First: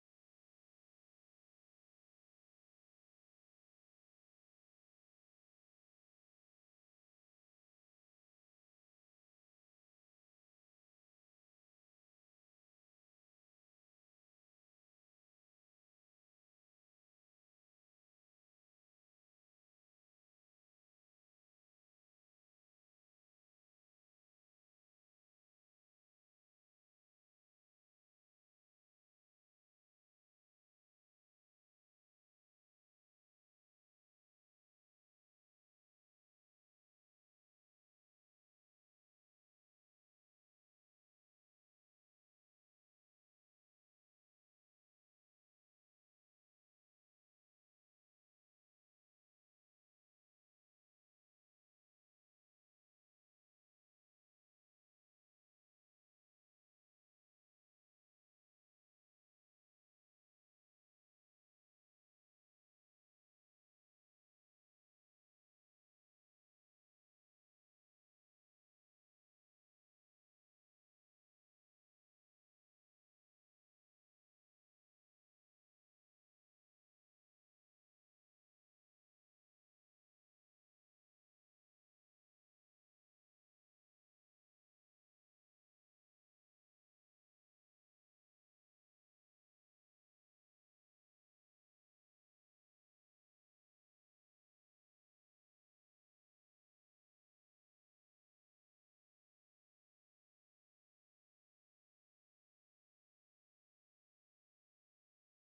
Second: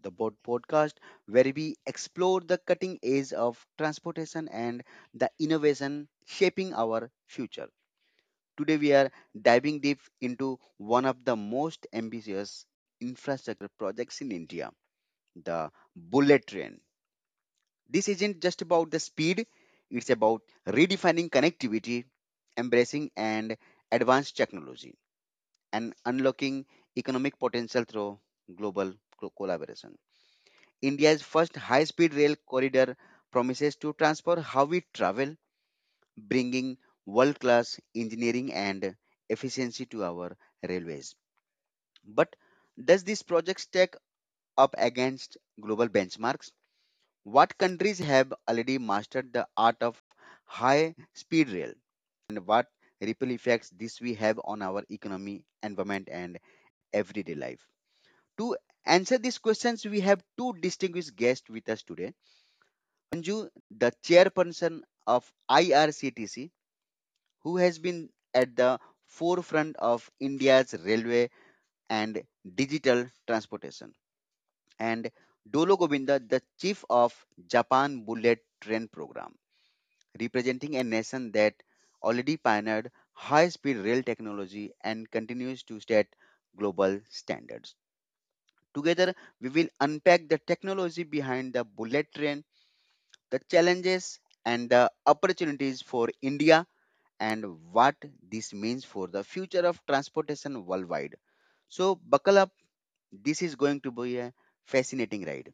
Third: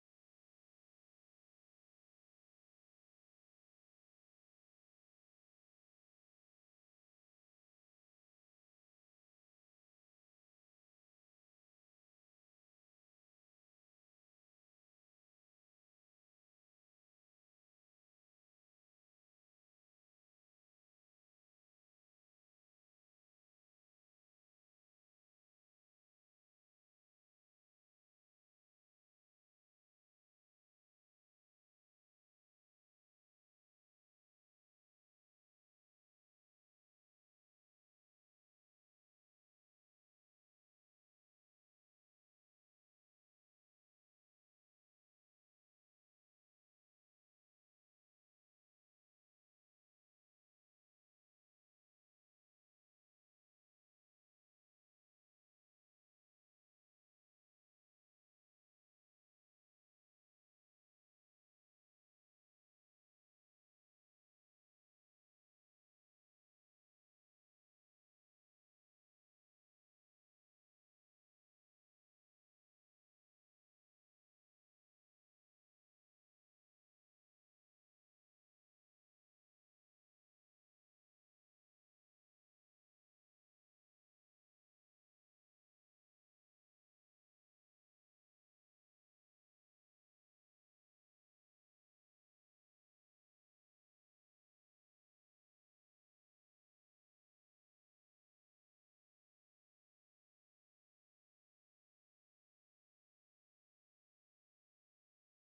podcast where we explore the cutting edge of transportation and the innovation shaping our future. Today, we are diving deep into one of the most ambitious infrastructure projects in India, the bullet train. This isn't just about the speed, it's about redefining connectivity, embracing, and advanced technology and unlocking economic potential through global collaboration. India's first high speed rail corridor promises to transform how we travel, bringing world class engineering and efficiency to our railways. But does this project stack up against global benchmarks? What countries have already mastered the art of high speed rail, and what ripple effects this we have on our economy, environment, and everyday life? To answer these questions, we have two distinguished guests with us today. Anju, the chairperson of IRCTC, who has been at the forefront of India's railway and digital transportation, and Dolo Govinda, the chief of Japan Bullet Train Program, representing a nation that already pioneered high-speed rail technology and continues to set global standards. Together, we will unpack the technology behind the bullet train, the challenges and the opportunities for India, and what this means for the future of transportation worldwide. So, buckle up. This is going to be a fascinating ride.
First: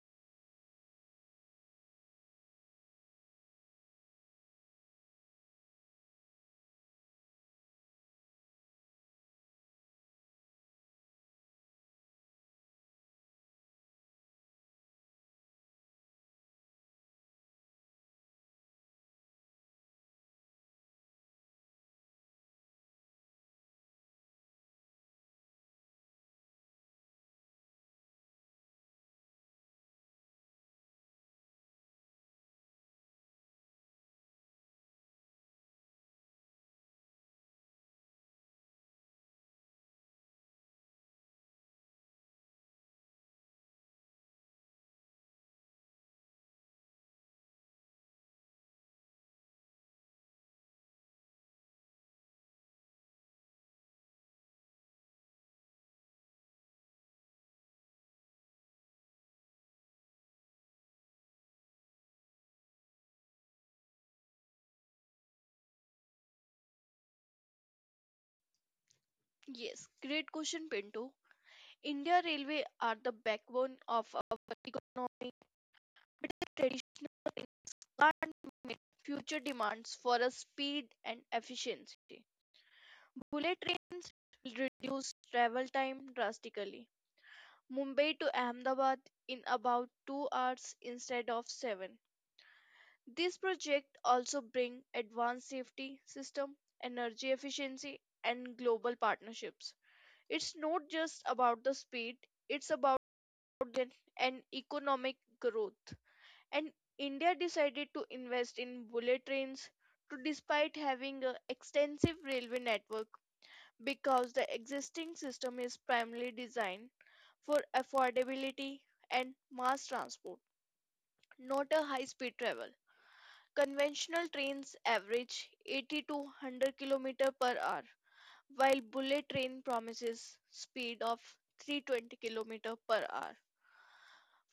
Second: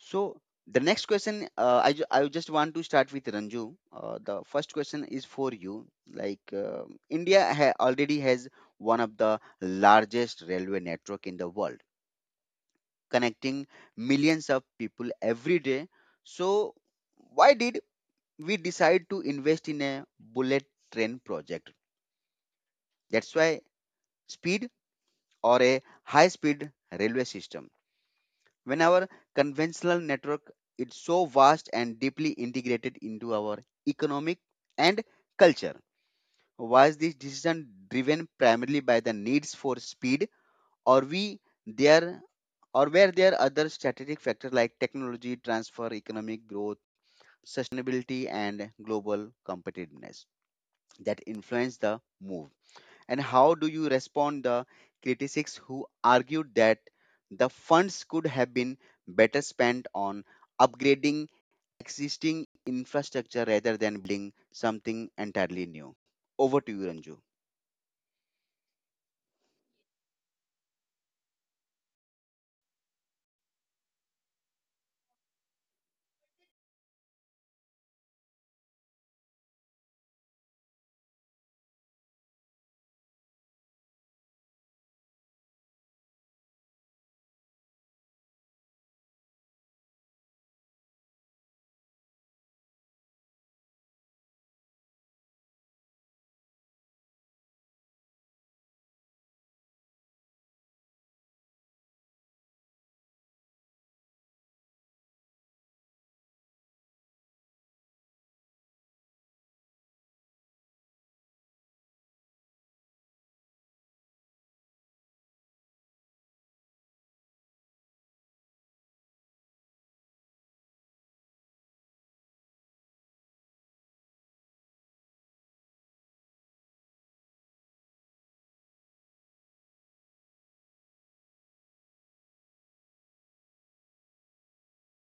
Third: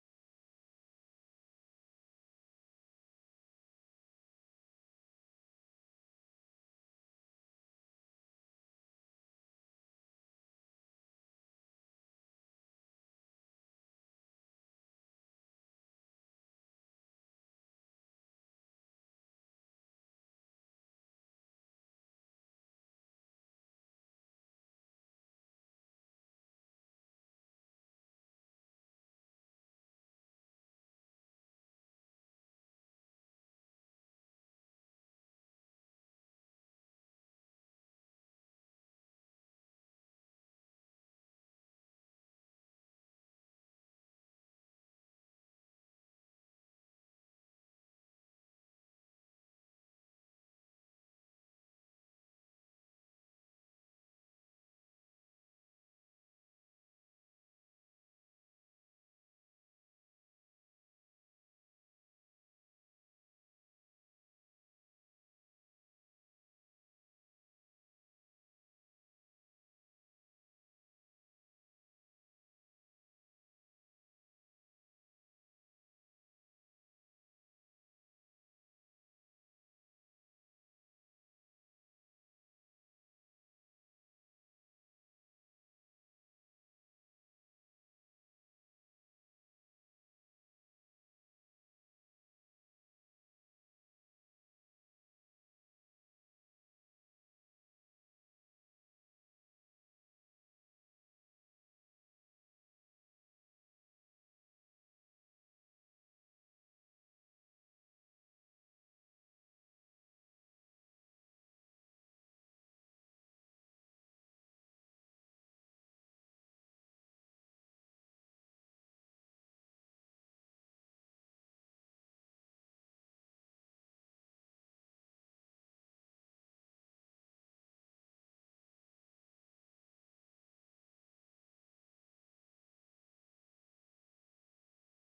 So, the next question, I just want to start with Ranju. The first question is for you. Like, uh, India already has one of the largest railway network in the world connecting millions of people every day. So, why did we decide to invest in a bullet train project? That's why speed or a high speed railway system. When our conventional network is so vast and deeply integrated into our economic and culture, was this decision driven primarily by the needs for speed or we there or were there other strategic factors like technology transfer, economic growth, sustainability, and global competitiveness that influence the move? And how do you respond the critics who argued that the funds could have been better spent on upgrading existing infrastructure rather than building something entirely new? Over to you, Ranju. Yes, great question, Pinto. India Railway are the backbone of our economy. Traditional can't meet future demands for a speed and efficiency. Bullet trains will reduce travel time drastically. Mumbai to Ahmedabad in about 2 hours instead of 7. This project also bring advanced safety system, energy efficiency and global partnerships. It's not just about the speed, it's about growth and economic growth. And India decided to invest in bullet trains to despite having an extensive railway network, because the existing system is primarily designed for affordability and mass transport, not a high speed travel. Conventional trains average 80 to 100 km per hour, while bullet train promises speed of 320 km per hour.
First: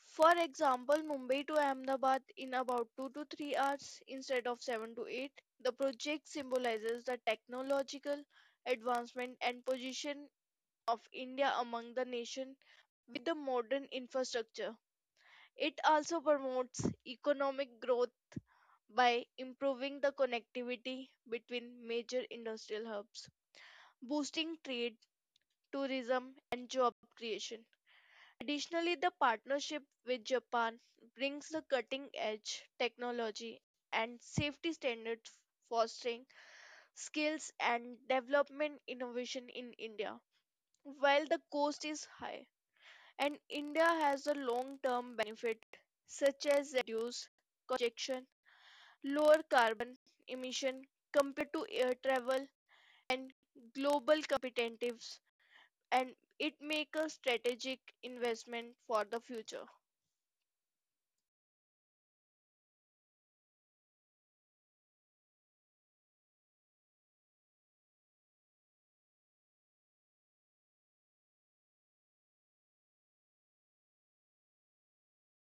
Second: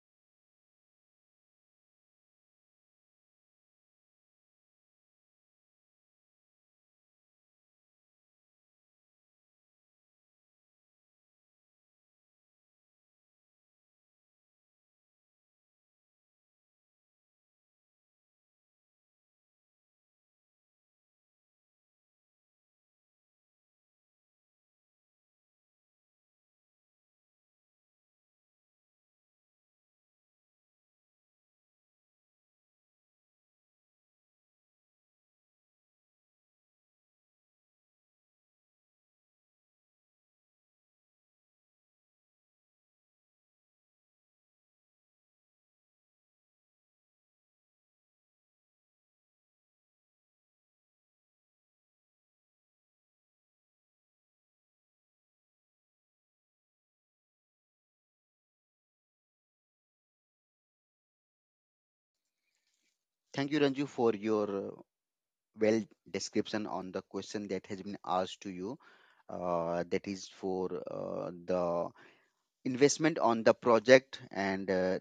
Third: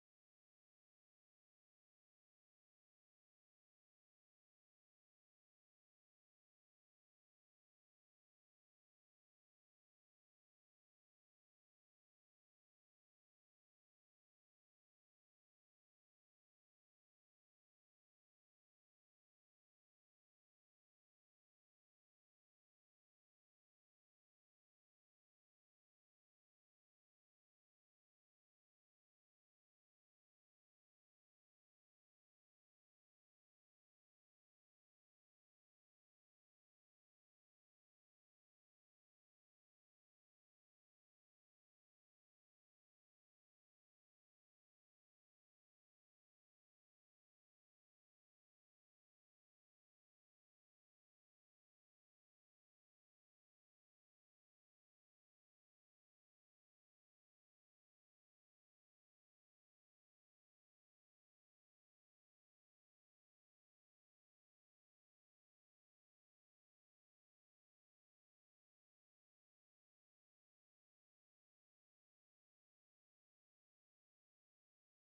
For example, Mumbai to Ahmedabad in about 2 to 3 hours instead of 7 to 8. The project symbolizes the technological advancement and position of India among the nation with the modern infrastructure. It also promotes economic growth by improving the connectivity between major industrial hubs, boosting trade, tourism and job creation. Additionally, the partnership with Japan brings the cutting edge technology and safety standards, fostering skills and development innovation in India. While the cost is high, and India has a long term benefit such as reduced congestion, lower carbon emission compared to air travel, and global competitiveness, and it makes a strategic investment for the future. Thank you, Ranju, for your well description on the question that has been asked to you. That is for the investment on the project and uh,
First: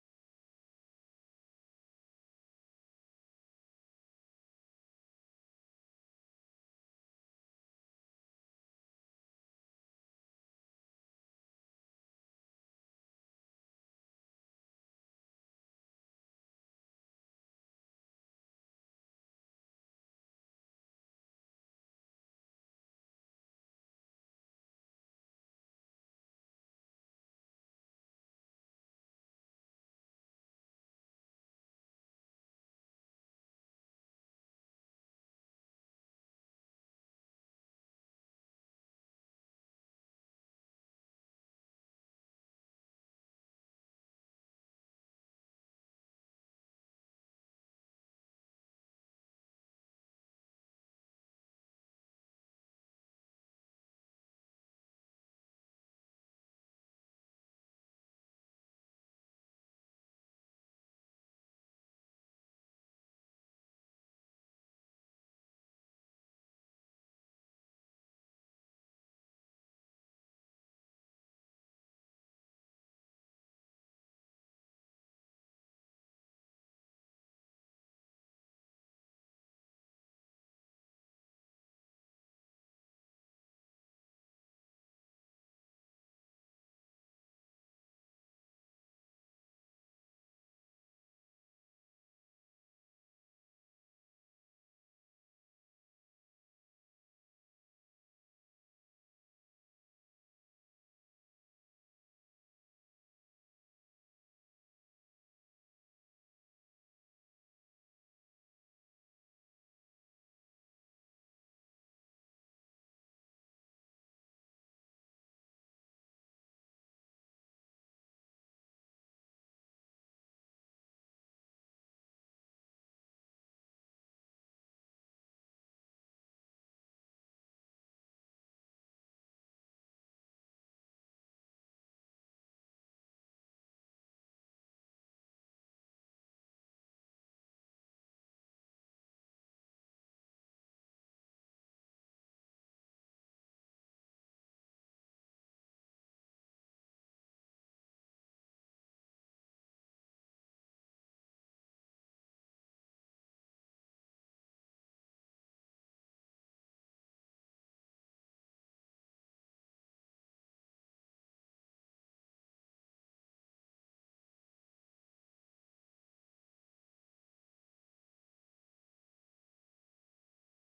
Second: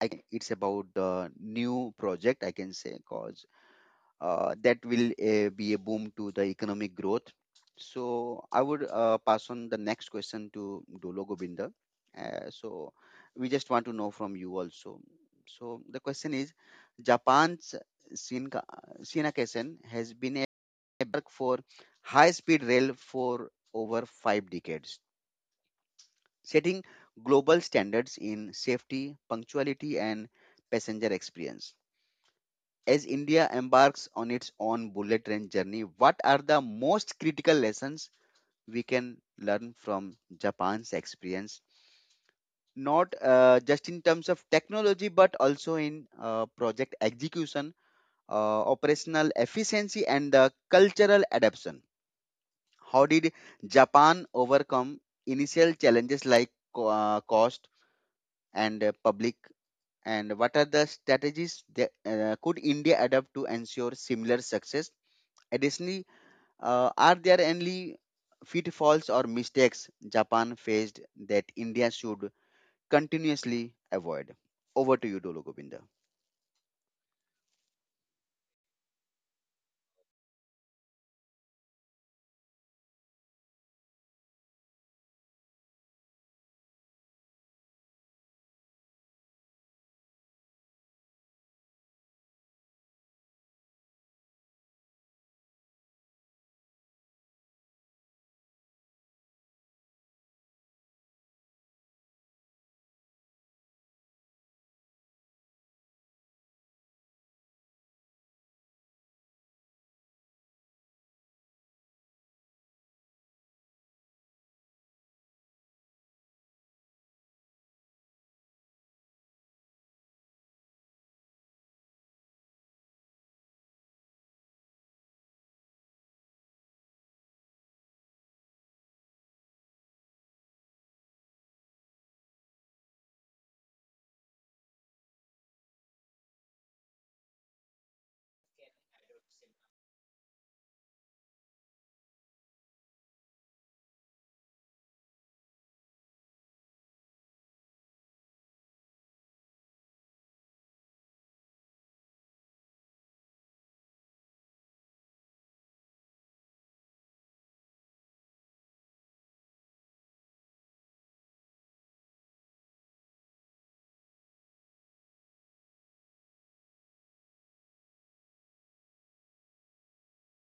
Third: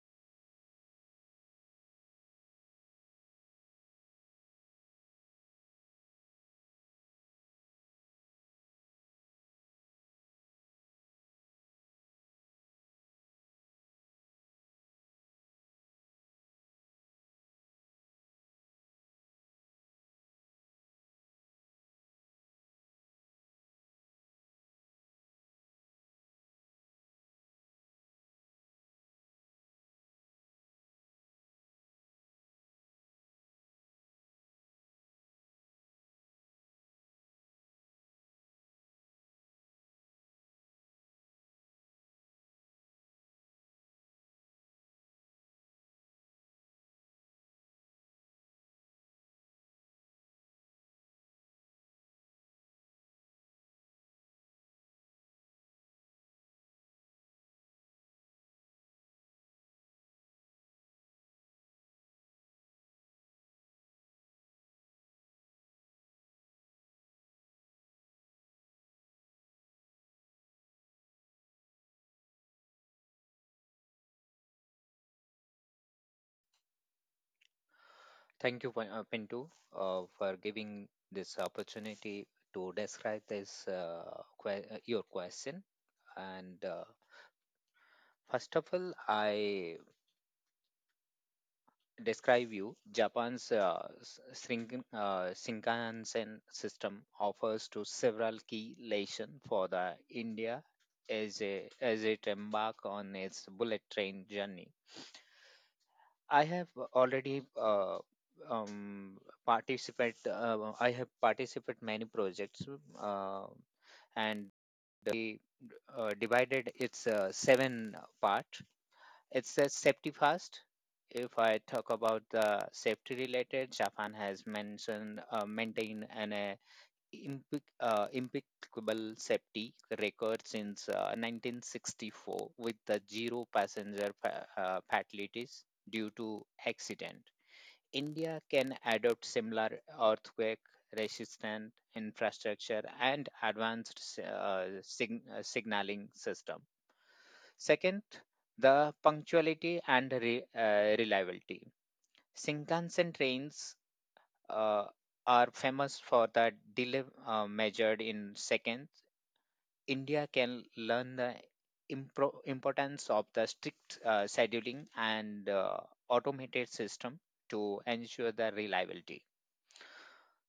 I can, it's about the new project I can say because that will be a boom to the economic growth. So I would pass on the next question to Dolo Govinda. So we just want to know from you also. So the question is, Japan's Shinka, Shinkansen has been a benchmark for high-speed rail for over five decades, setting global standards in safety, punctuality, and passenger experience. As India embarks on its own bullet train journey, what are the most critical lessons we can learn from Japan's experience? Not just in terms of technology, but also in project execution, operational efficiency, and the cultural adaptation. How did Japan overcome initial challenges like cost and public? And what are the strategies that could India adopt to ensure similar success? Additionally, are there any pitfalls or mistakes Japan faced that India should continuously avoid? Over to you, Dolo Govinda. Thank you, Pinto, for giving this opportunity to describe this your question. And first of all, I describe you Japan's Shinkansen system offers to several key lessons for the India as it embark on its bullet train journey. I have already um, participate. I have participated many projects, uh, and they divided its seven part. It's a safety first. If I talk about the safety related, Japan has mentioned maintain an impeccable safety record since 1964 with the zero passenger fatalities due to accident. India can adopt similar earthquake resistant infrastructure and advanced signaling system. Second, the punctuality and reliability. Shinkansen trains uh, are famous for the delay measured in seconds, India can learn the importance of the strict scheduling and automated system to ensure the reliability.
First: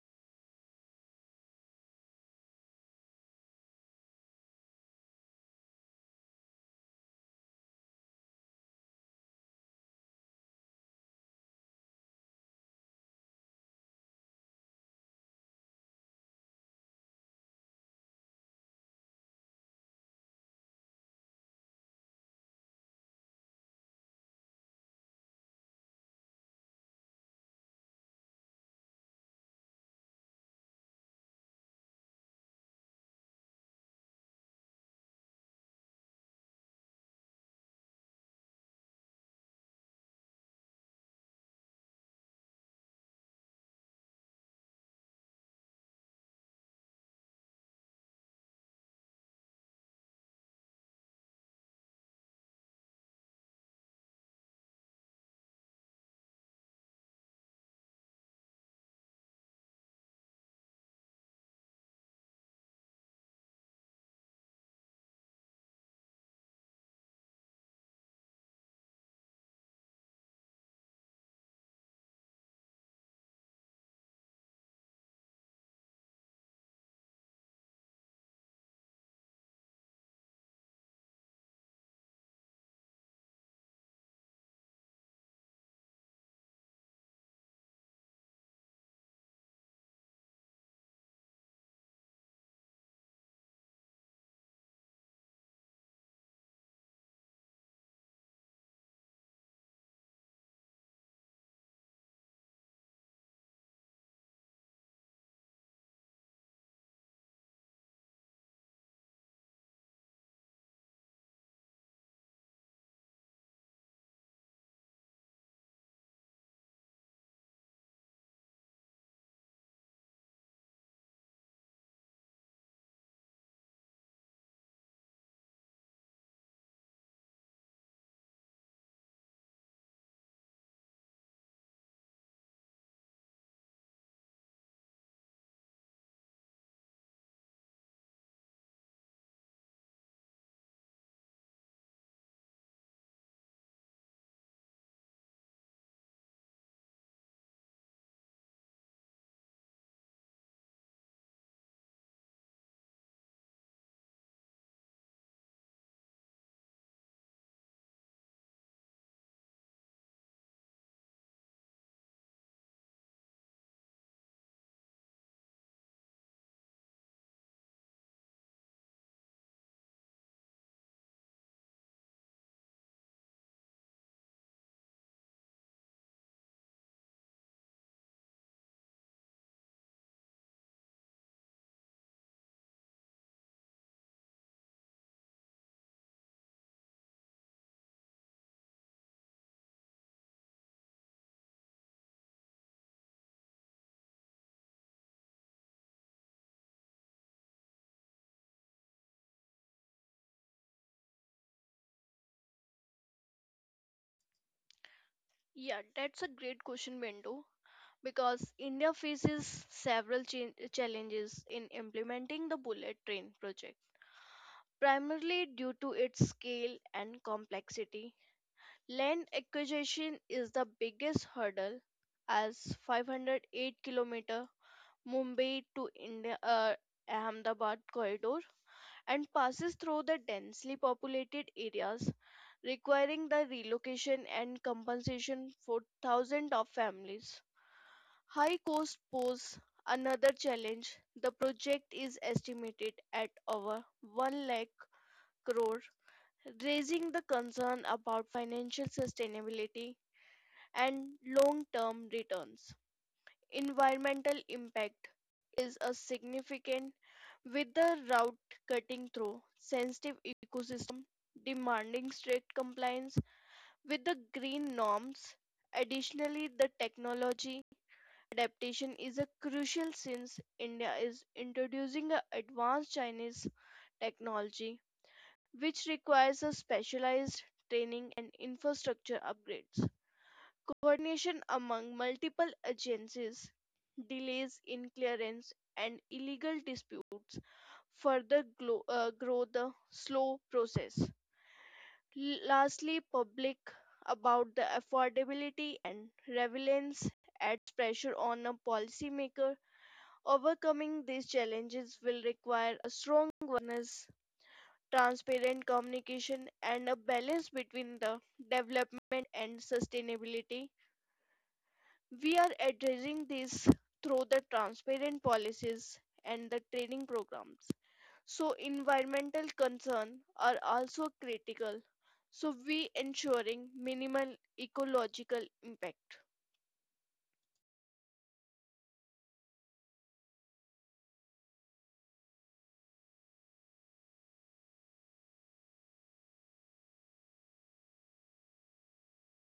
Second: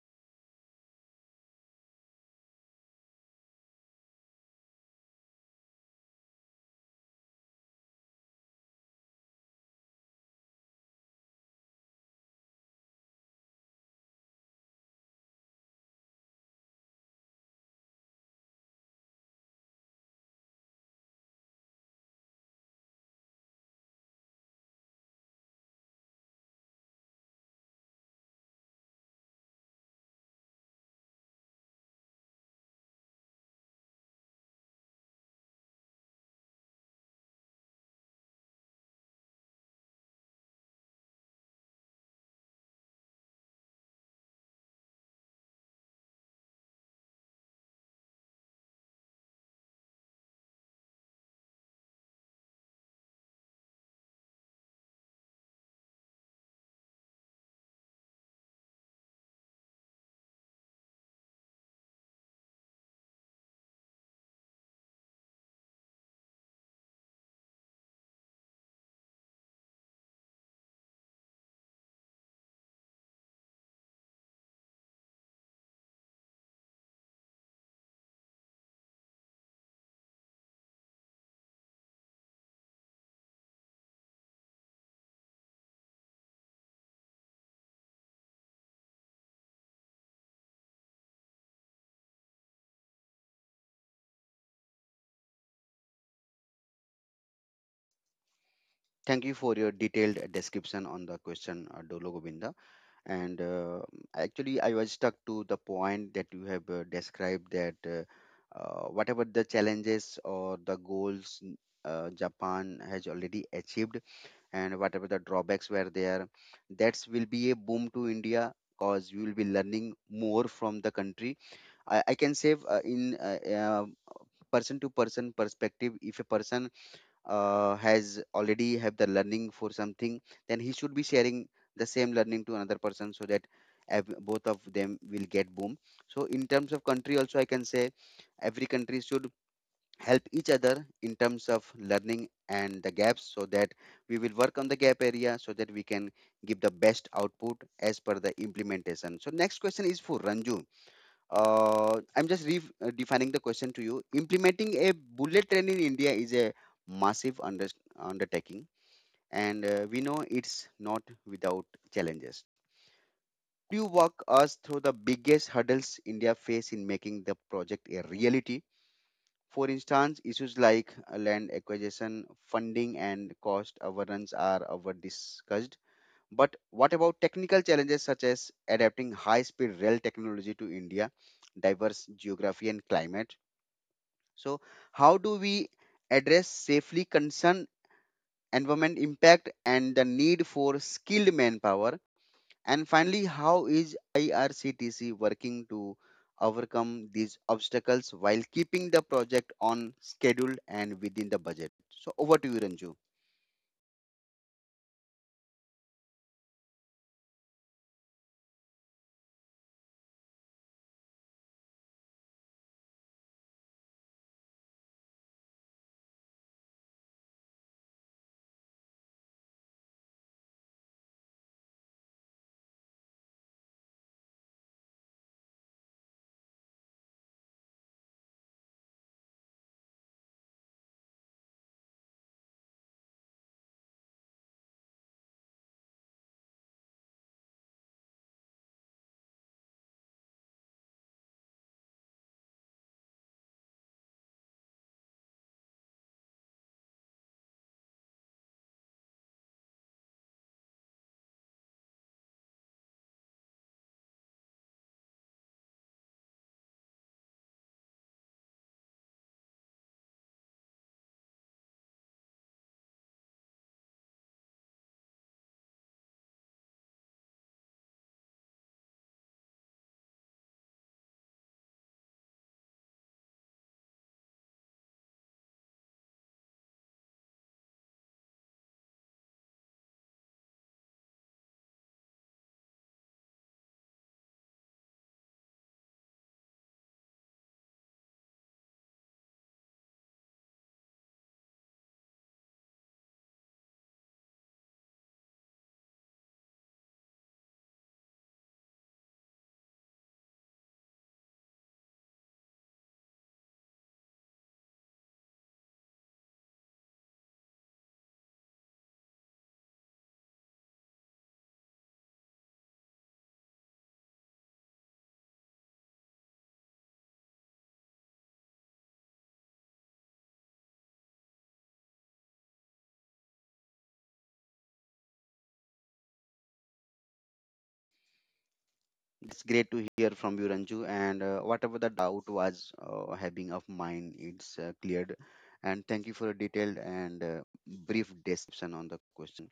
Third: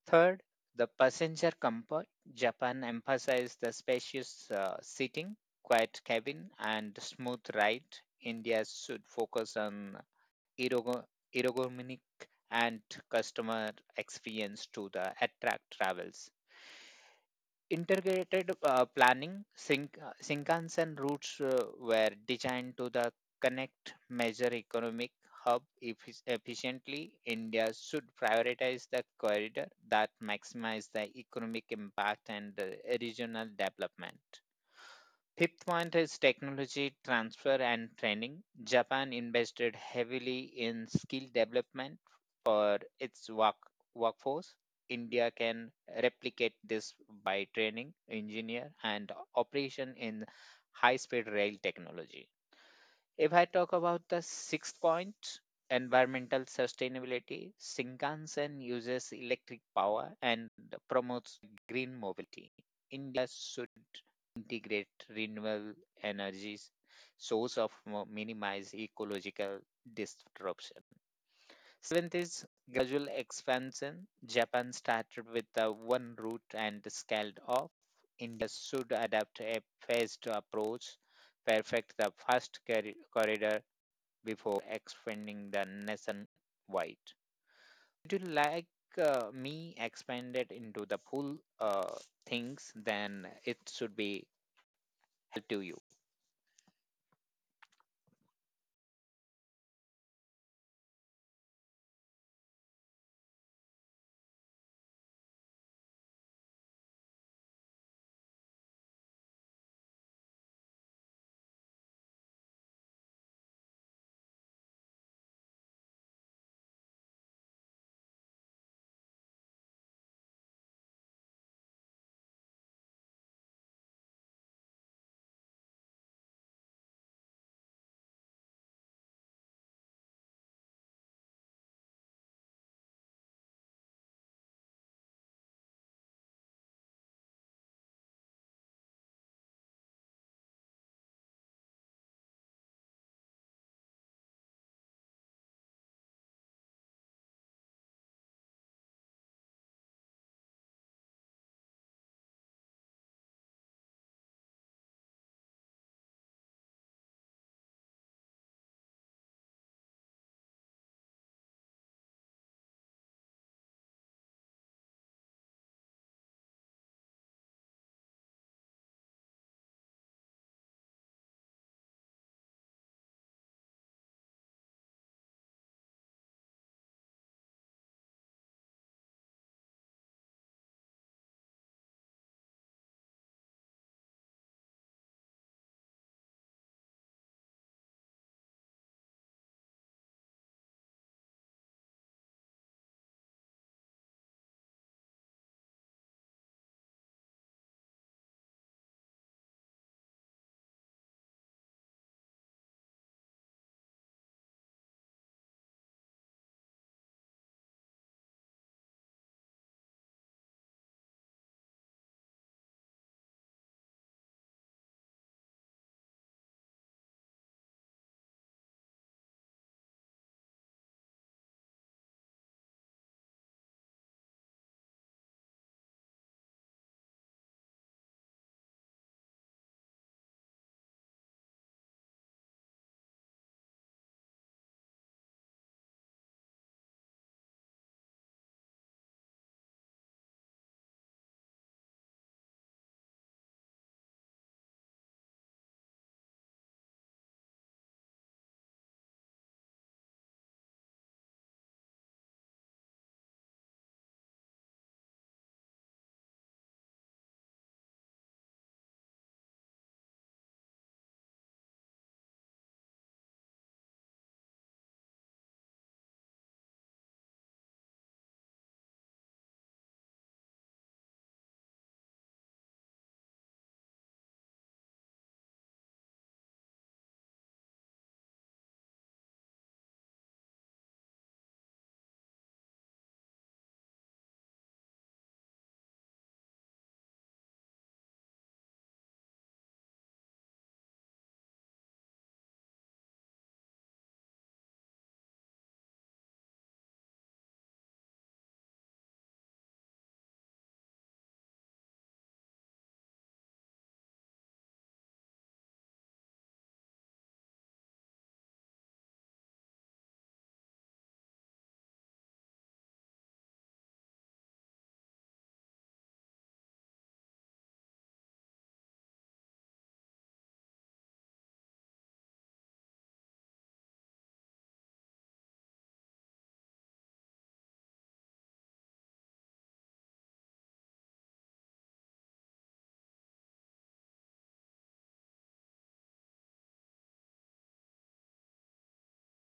Third, the passenger comfort. Japan emphasized the spacious seating, quiet cabin, and smooth ride. India should focus on ergo- ergonomic and customer experience to the attract travels. Integrated planning, Shinkansen routes were designed to the connect major economic hub efficiently. India should prioritize the corridor that maximize the economic impact and regional development. Fifth point is technology transfer and training. Japan invested heavily in skill development for its workforce. India can replicate this by training engineer and operation in high speed rail technology. If I talk about the sixth point, environmental sustainability, Shinkansen uses electric power and promotes green mobility. India should integrate renewable energies, source of minimize ecological disruption. Seventh is gradual expansion. Japan started with the one route and scaled off. India should adapt a phased approach perfect the first corridor before expanding the nationwide. Would you like me expanded into the full things? Then it should be help to you. Thank you for your detailed description on the question, Dolo Govinda. And Actually, I was stuck to the point that you have described that whatever the challenges or the goals Japan has already achieved, and whatever the drawbacks were there that will be a boom to India because you will be learning more from the country, I can say in person to person perspective. If a person has already have the learning for something, then he should be sharing the same learning to another person, so that both of them will get boom. So in terms of country also, I can say every country should help each other in terms of learning and the gaps, so that we will work on the gap area, so that we can give the best output as per the implementation. So next question is for Ranju. I'm just redefining the question to you. Implementing a bullet train in India is a massive undertaking, and we know it's not without challenges. Do you walk us through the biggest hurdles India face in making the project a reality? For instance, issues like land acquisition, funding, and cost overruns are over discussed. But what about technical challenges such as adapting high speed rail technology to India, diverse geography, and climate? So, how do we address safely concern, environment impact, and the need for skilled manpower? And finally, how is IRCTC working to overcome these obstacles while keeping the project on schedule and within the budget? So over to you, Ranju. Yeah, that's a great question, Bindu, because India faces several challenges in implementing the bullet train project, primarily due to its scale and complexity. Land acquisition is the biggest hurdle, as 508-kilometer Mumbai to India. Ahmedabad corridor and passes through the densely populated areas, requiring the relocation and compensation for thousands of families. High costs pose another challenge. The project is estimated at over 1 lakh crore, raising the concern about financial sustainability and long-term returns. Environmental impact is a significant with the route cutting through sensitive ecosystem demanding strict compliance with the green norms. Additionally, the technology adaptation is a crucial since India is introducing a advanced Chinese technology, which requires a specialized training and infrastructure upgrades. Coordination among multiple agencies, delays in clearance, and illegal dispute further grow the slow process. Lastly, public about the affordability and relevance adds pressure on a policymaker. Overcoming these challenges will require a strong awareness, transparent communication, and a balance between the development and sustainability. We are addressing this through the transparent policies and the training programs. So, environmental concerns are also critical. So, we ensuring minimal ecological impact. It's great to hear from you, Ranju. And Whatever the doubt was having of mine, it's cleared. And thank you for a detailed and brief description on the question.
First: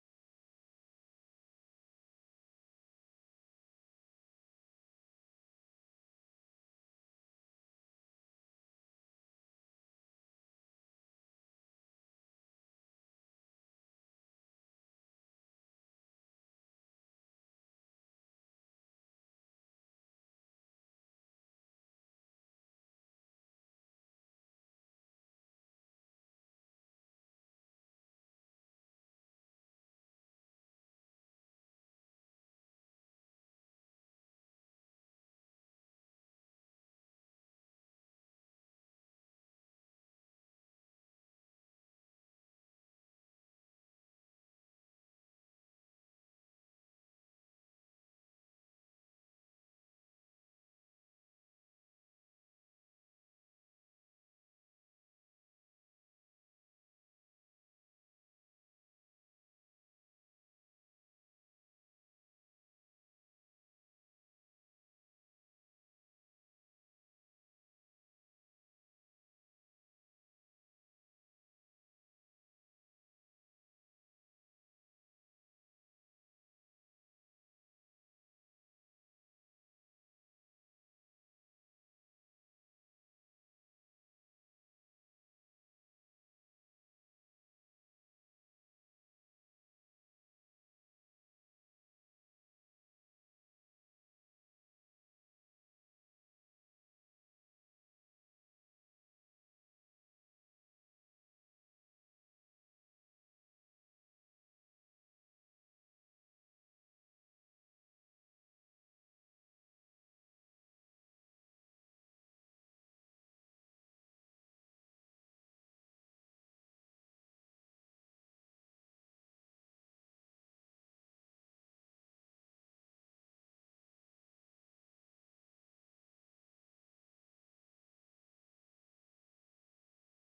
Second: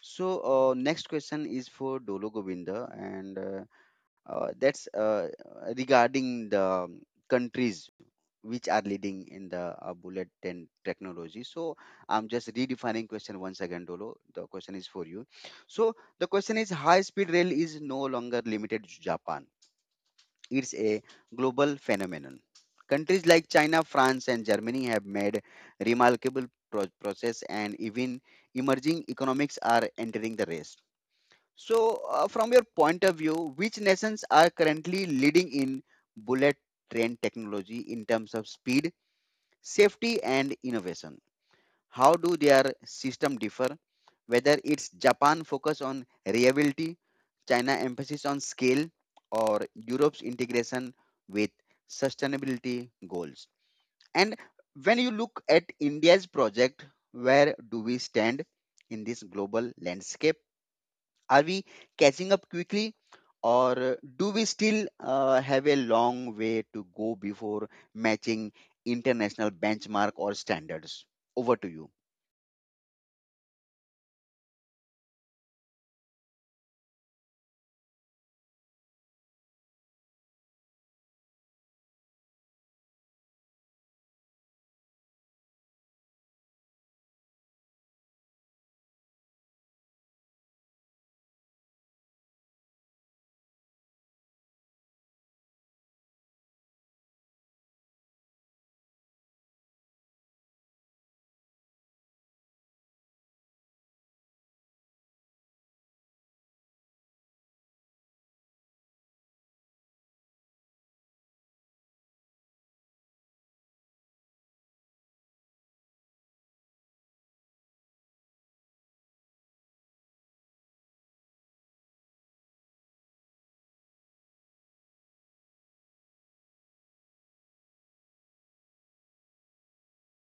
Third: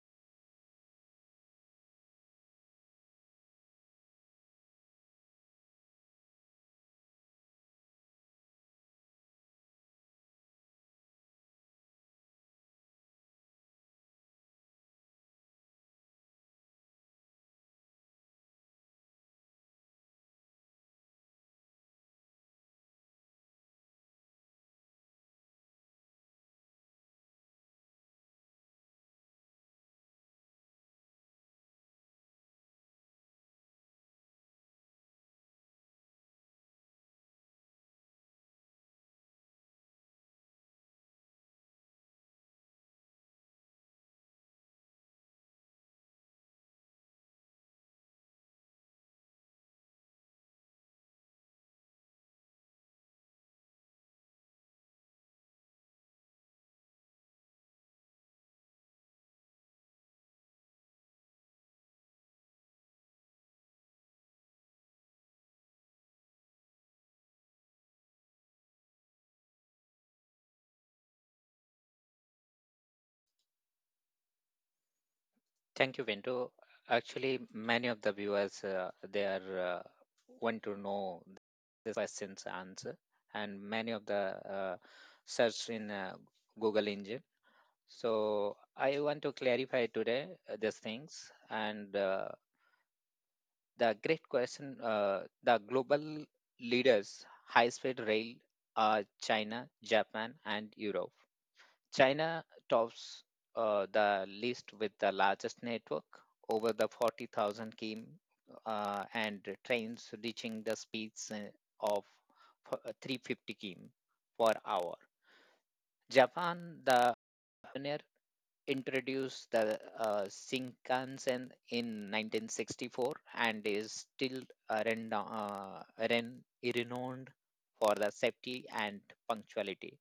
So next question is for Dolo Govinda, and that's regarding the countries which are leading in the bullet 10 technology. So I'm just redefining question once again, Dolo. The question is for you. So the question is, high speed rail is no longer limited to Japan. It's a global phenomenon. Countries like China, France, and Germany have made remarkable process, and even emerging economics are entering the race. So from your point of view, which nations are currently leading in bullet train technology in terms of speed, safety, and innovation? How do their system differ? Whether it's Japan focus on reliability, China emphasis on scale, or Europe's integration with sustainability goals. And when you look at India's project, where do we stand in this global landscape? Are we catching up quickly, or do we still have a long way to go before matching international benchmark or standards? Over to you. Thank you, Vinto. Actually, many of the viewers they are uh, want to know the question's answer, and many of the search in Google engine. So I want to clarify today these things, and the great question. The global leaders, high-speed rail are China, Japan, and Europe. China tops the list with the largest network, over the 40,000 km, and trains reaching the speeds of 350 km per hour. Japan, the pioneer, introduced the Shinkansen in 1964 and is still uh, renda- uh, ren- renowned for the safety and punctuality.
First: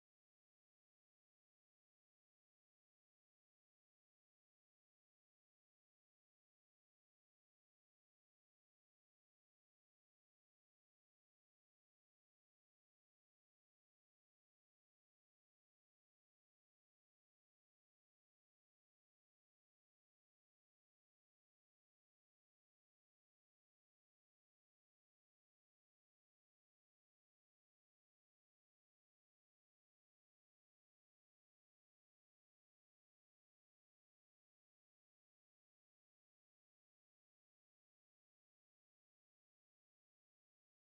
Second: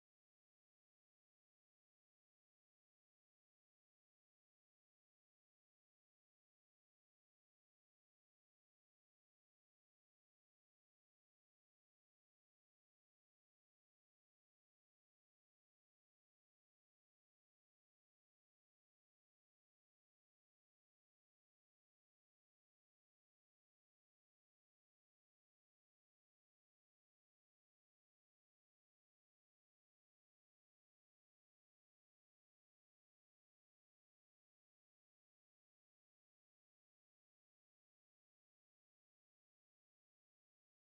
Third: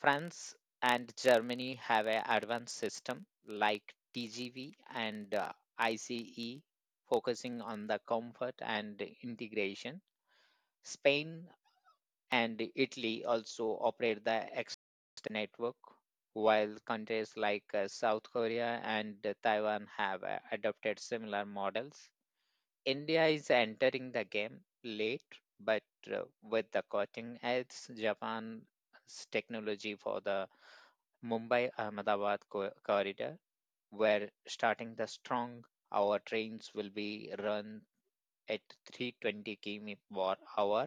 France and Germany have an advanced system like TGV and ICE, focusing on the comfort and integration. Spain and Italy also operate the X network, while countries like South Korea and Taiwan have adopted similar models. India is entering the game late, but with the cutting edge Japan's technology for the Mumbai Ahmedabad corridor, where starting the strong, our trains will be run at 320 km per hour,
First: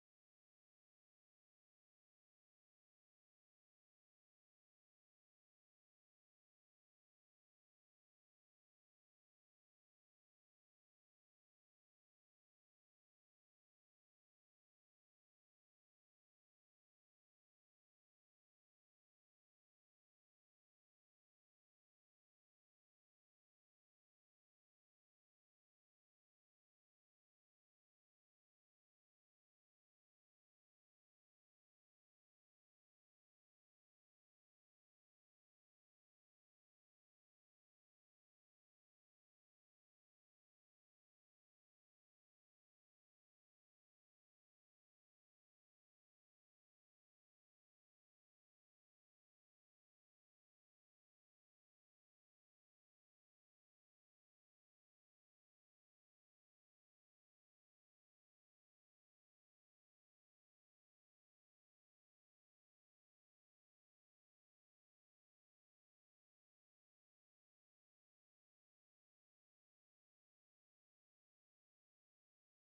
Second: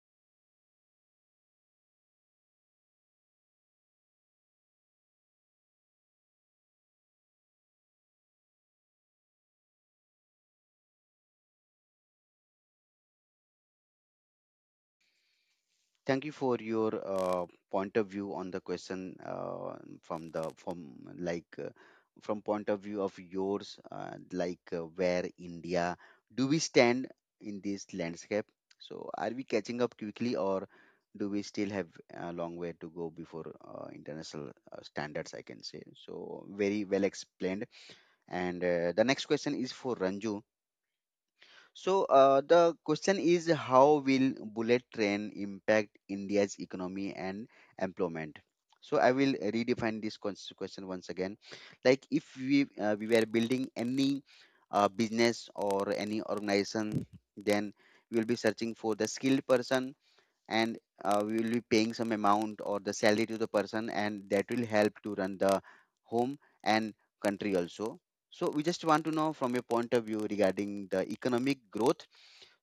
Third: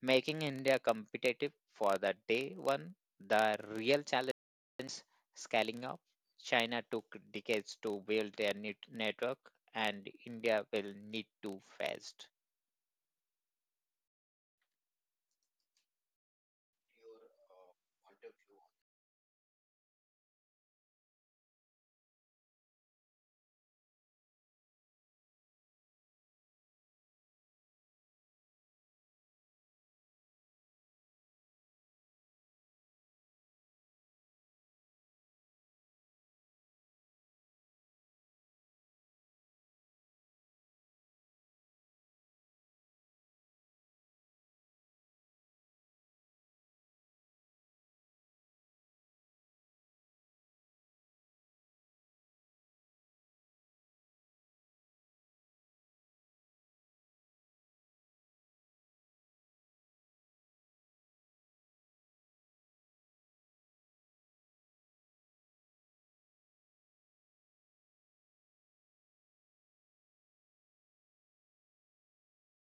making India competitive for the day one. The real challenge is scaling up. China took decades to build their network, and India will need to fast. Thank you for your point of view on the question, from the from like from point of view of yours, where India do we stand in this landscape? So are we catching up quickly, or do we still have a long way to go before international standards? I can say so. Very well explained. And the next question is for Ranju. So the question is, how will bullet train impact India's economy and employment? So I will redefine this question once again. Like if we were building any business or any organization, then we will be searching for the skilled person, and we will be paying some amount or the salary to the person, and that will help to run the home and country also. So we just want to know from your point of view regarding the economic growth.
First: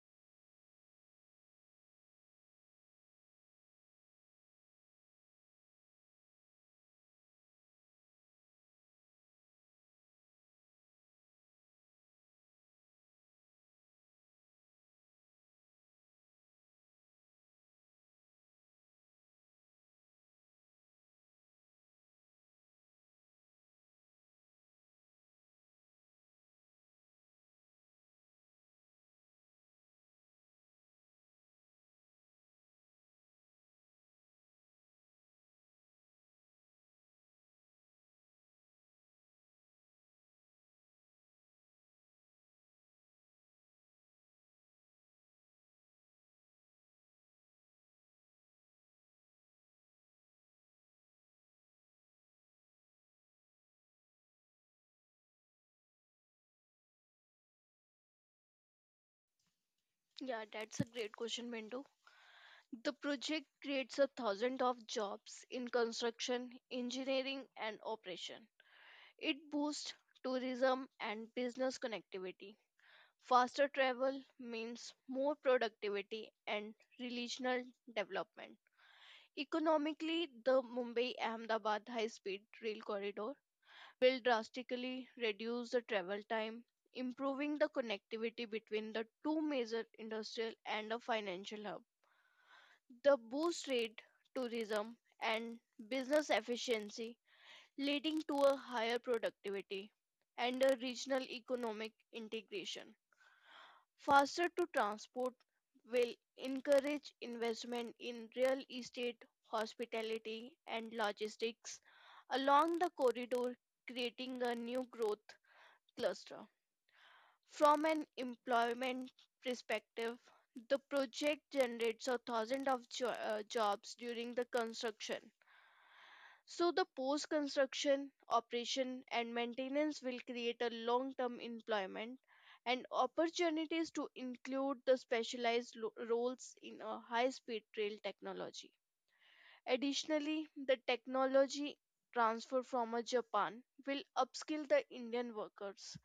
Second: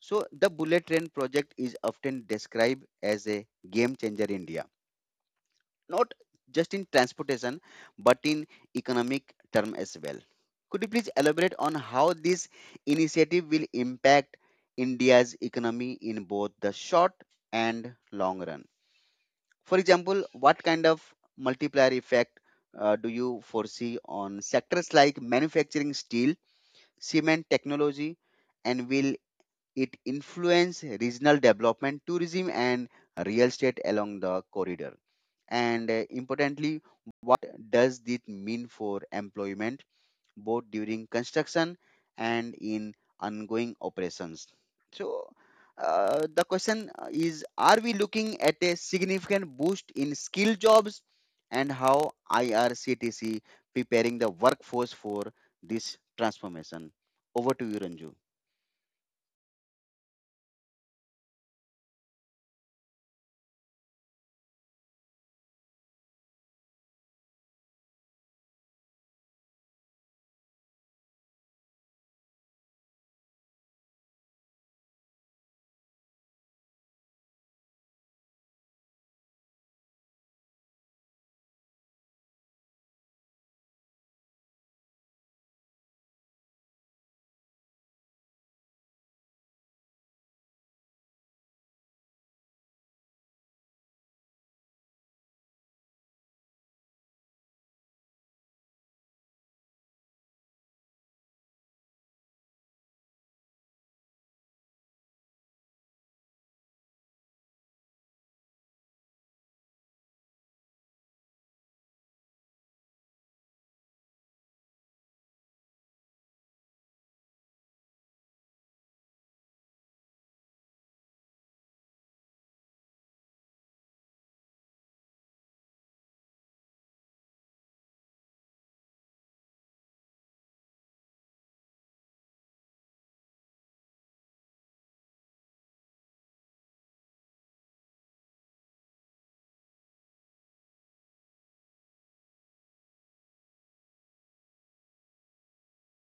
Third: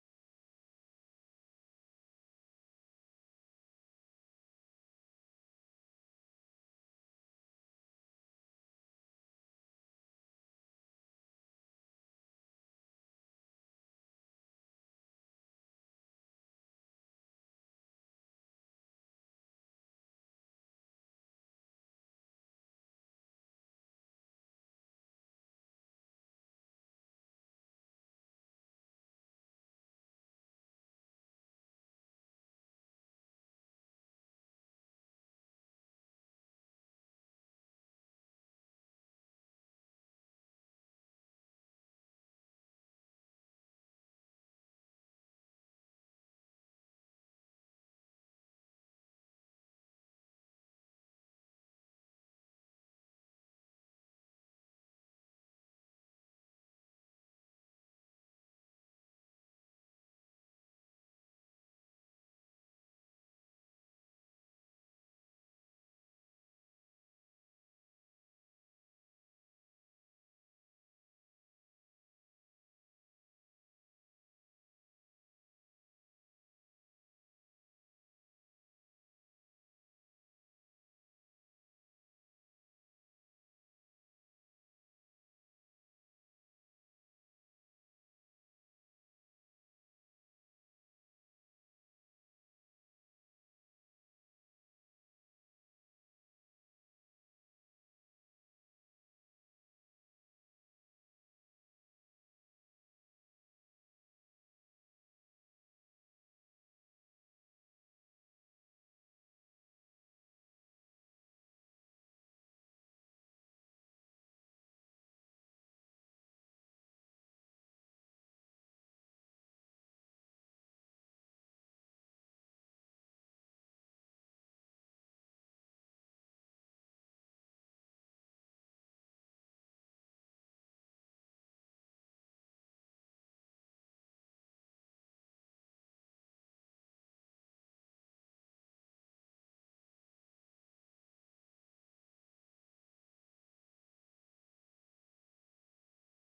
So the bullet train project is often described as a game changer in India, not just in transportation but in economic term as well. Could you please elaborate on how this initiative will impact India's economy in both the short and long run? For example, what kind of multiplier effect do you foresee on sectors like manufacturing, steel, cement, technology, and will it influence regional development, tourism, and real estate along the corridor? And importantly, what does this mean for employment? Both during construction and in ongoing operations. So, the question is, are we looking at a significant boost in skill jobs, and how IRCTC preparing the workforce for this transformation? Over to you, Ranju. Yeah, that's a great question, Bindu. The project creates a thousand of jobs in construction, engineering and operation. It boosts tourism and business connectivity. Faster travel means more productivity and regional development. Economically, the Mumbai Ahmedabad high speed rail corridor will drastically reduce the travel time, improving the connectivity between the two major industrial and a financial hub. The boost trade, tourism, and business efficiency, leading to a higher productivity and a regional economic integration. Faster to transport will encourage investment in real estate, hospitality, and logistics along the corridor, creating a new growth cluster. From an employment perspective, the project generates a thousand of jobs during the construction. So the post construction operation and maintenance will create a long term employment and opportunities to include the specialized roles in a high speed rail technology. Additionally, the technology transfer from a Japan will upskill the Indian workers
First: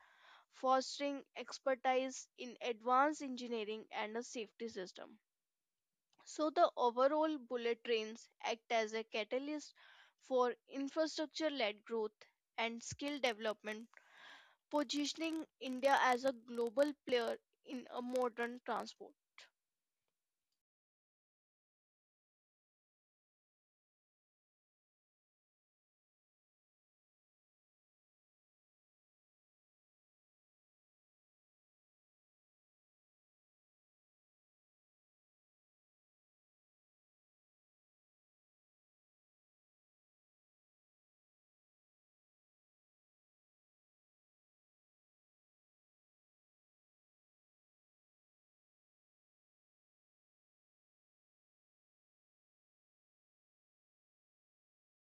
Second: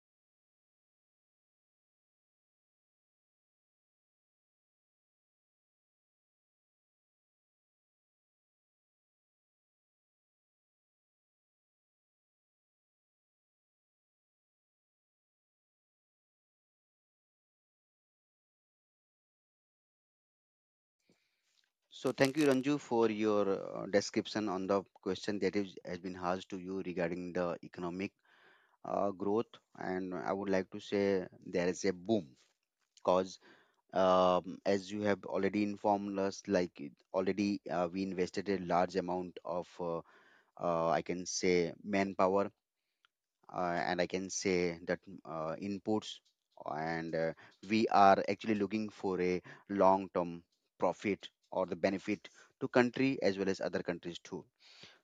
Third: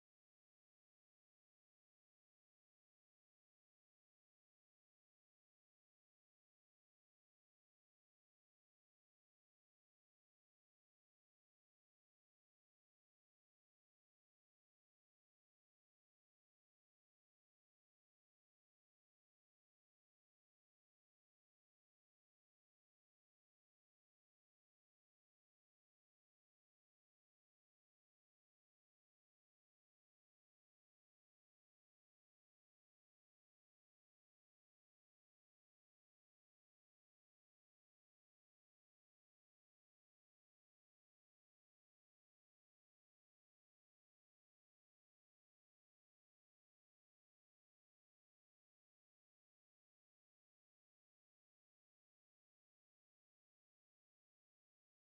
fostering expertise in advanced engineering and a safety system. So, the overall bullet trains act as a catalyst for infrastructure led growth and skill development, positioning India as a global player in a modern transport. So, thank you, Ranju, for your description on the question that has been asked to you regarding the economic growth. And I would like to say there is a boom because as you have already informed us, already we invested a large amount of, I can say, manpower, and I can say that inputs, and we are actually looking for a long-term profit or the benefit to country as well as other countries too.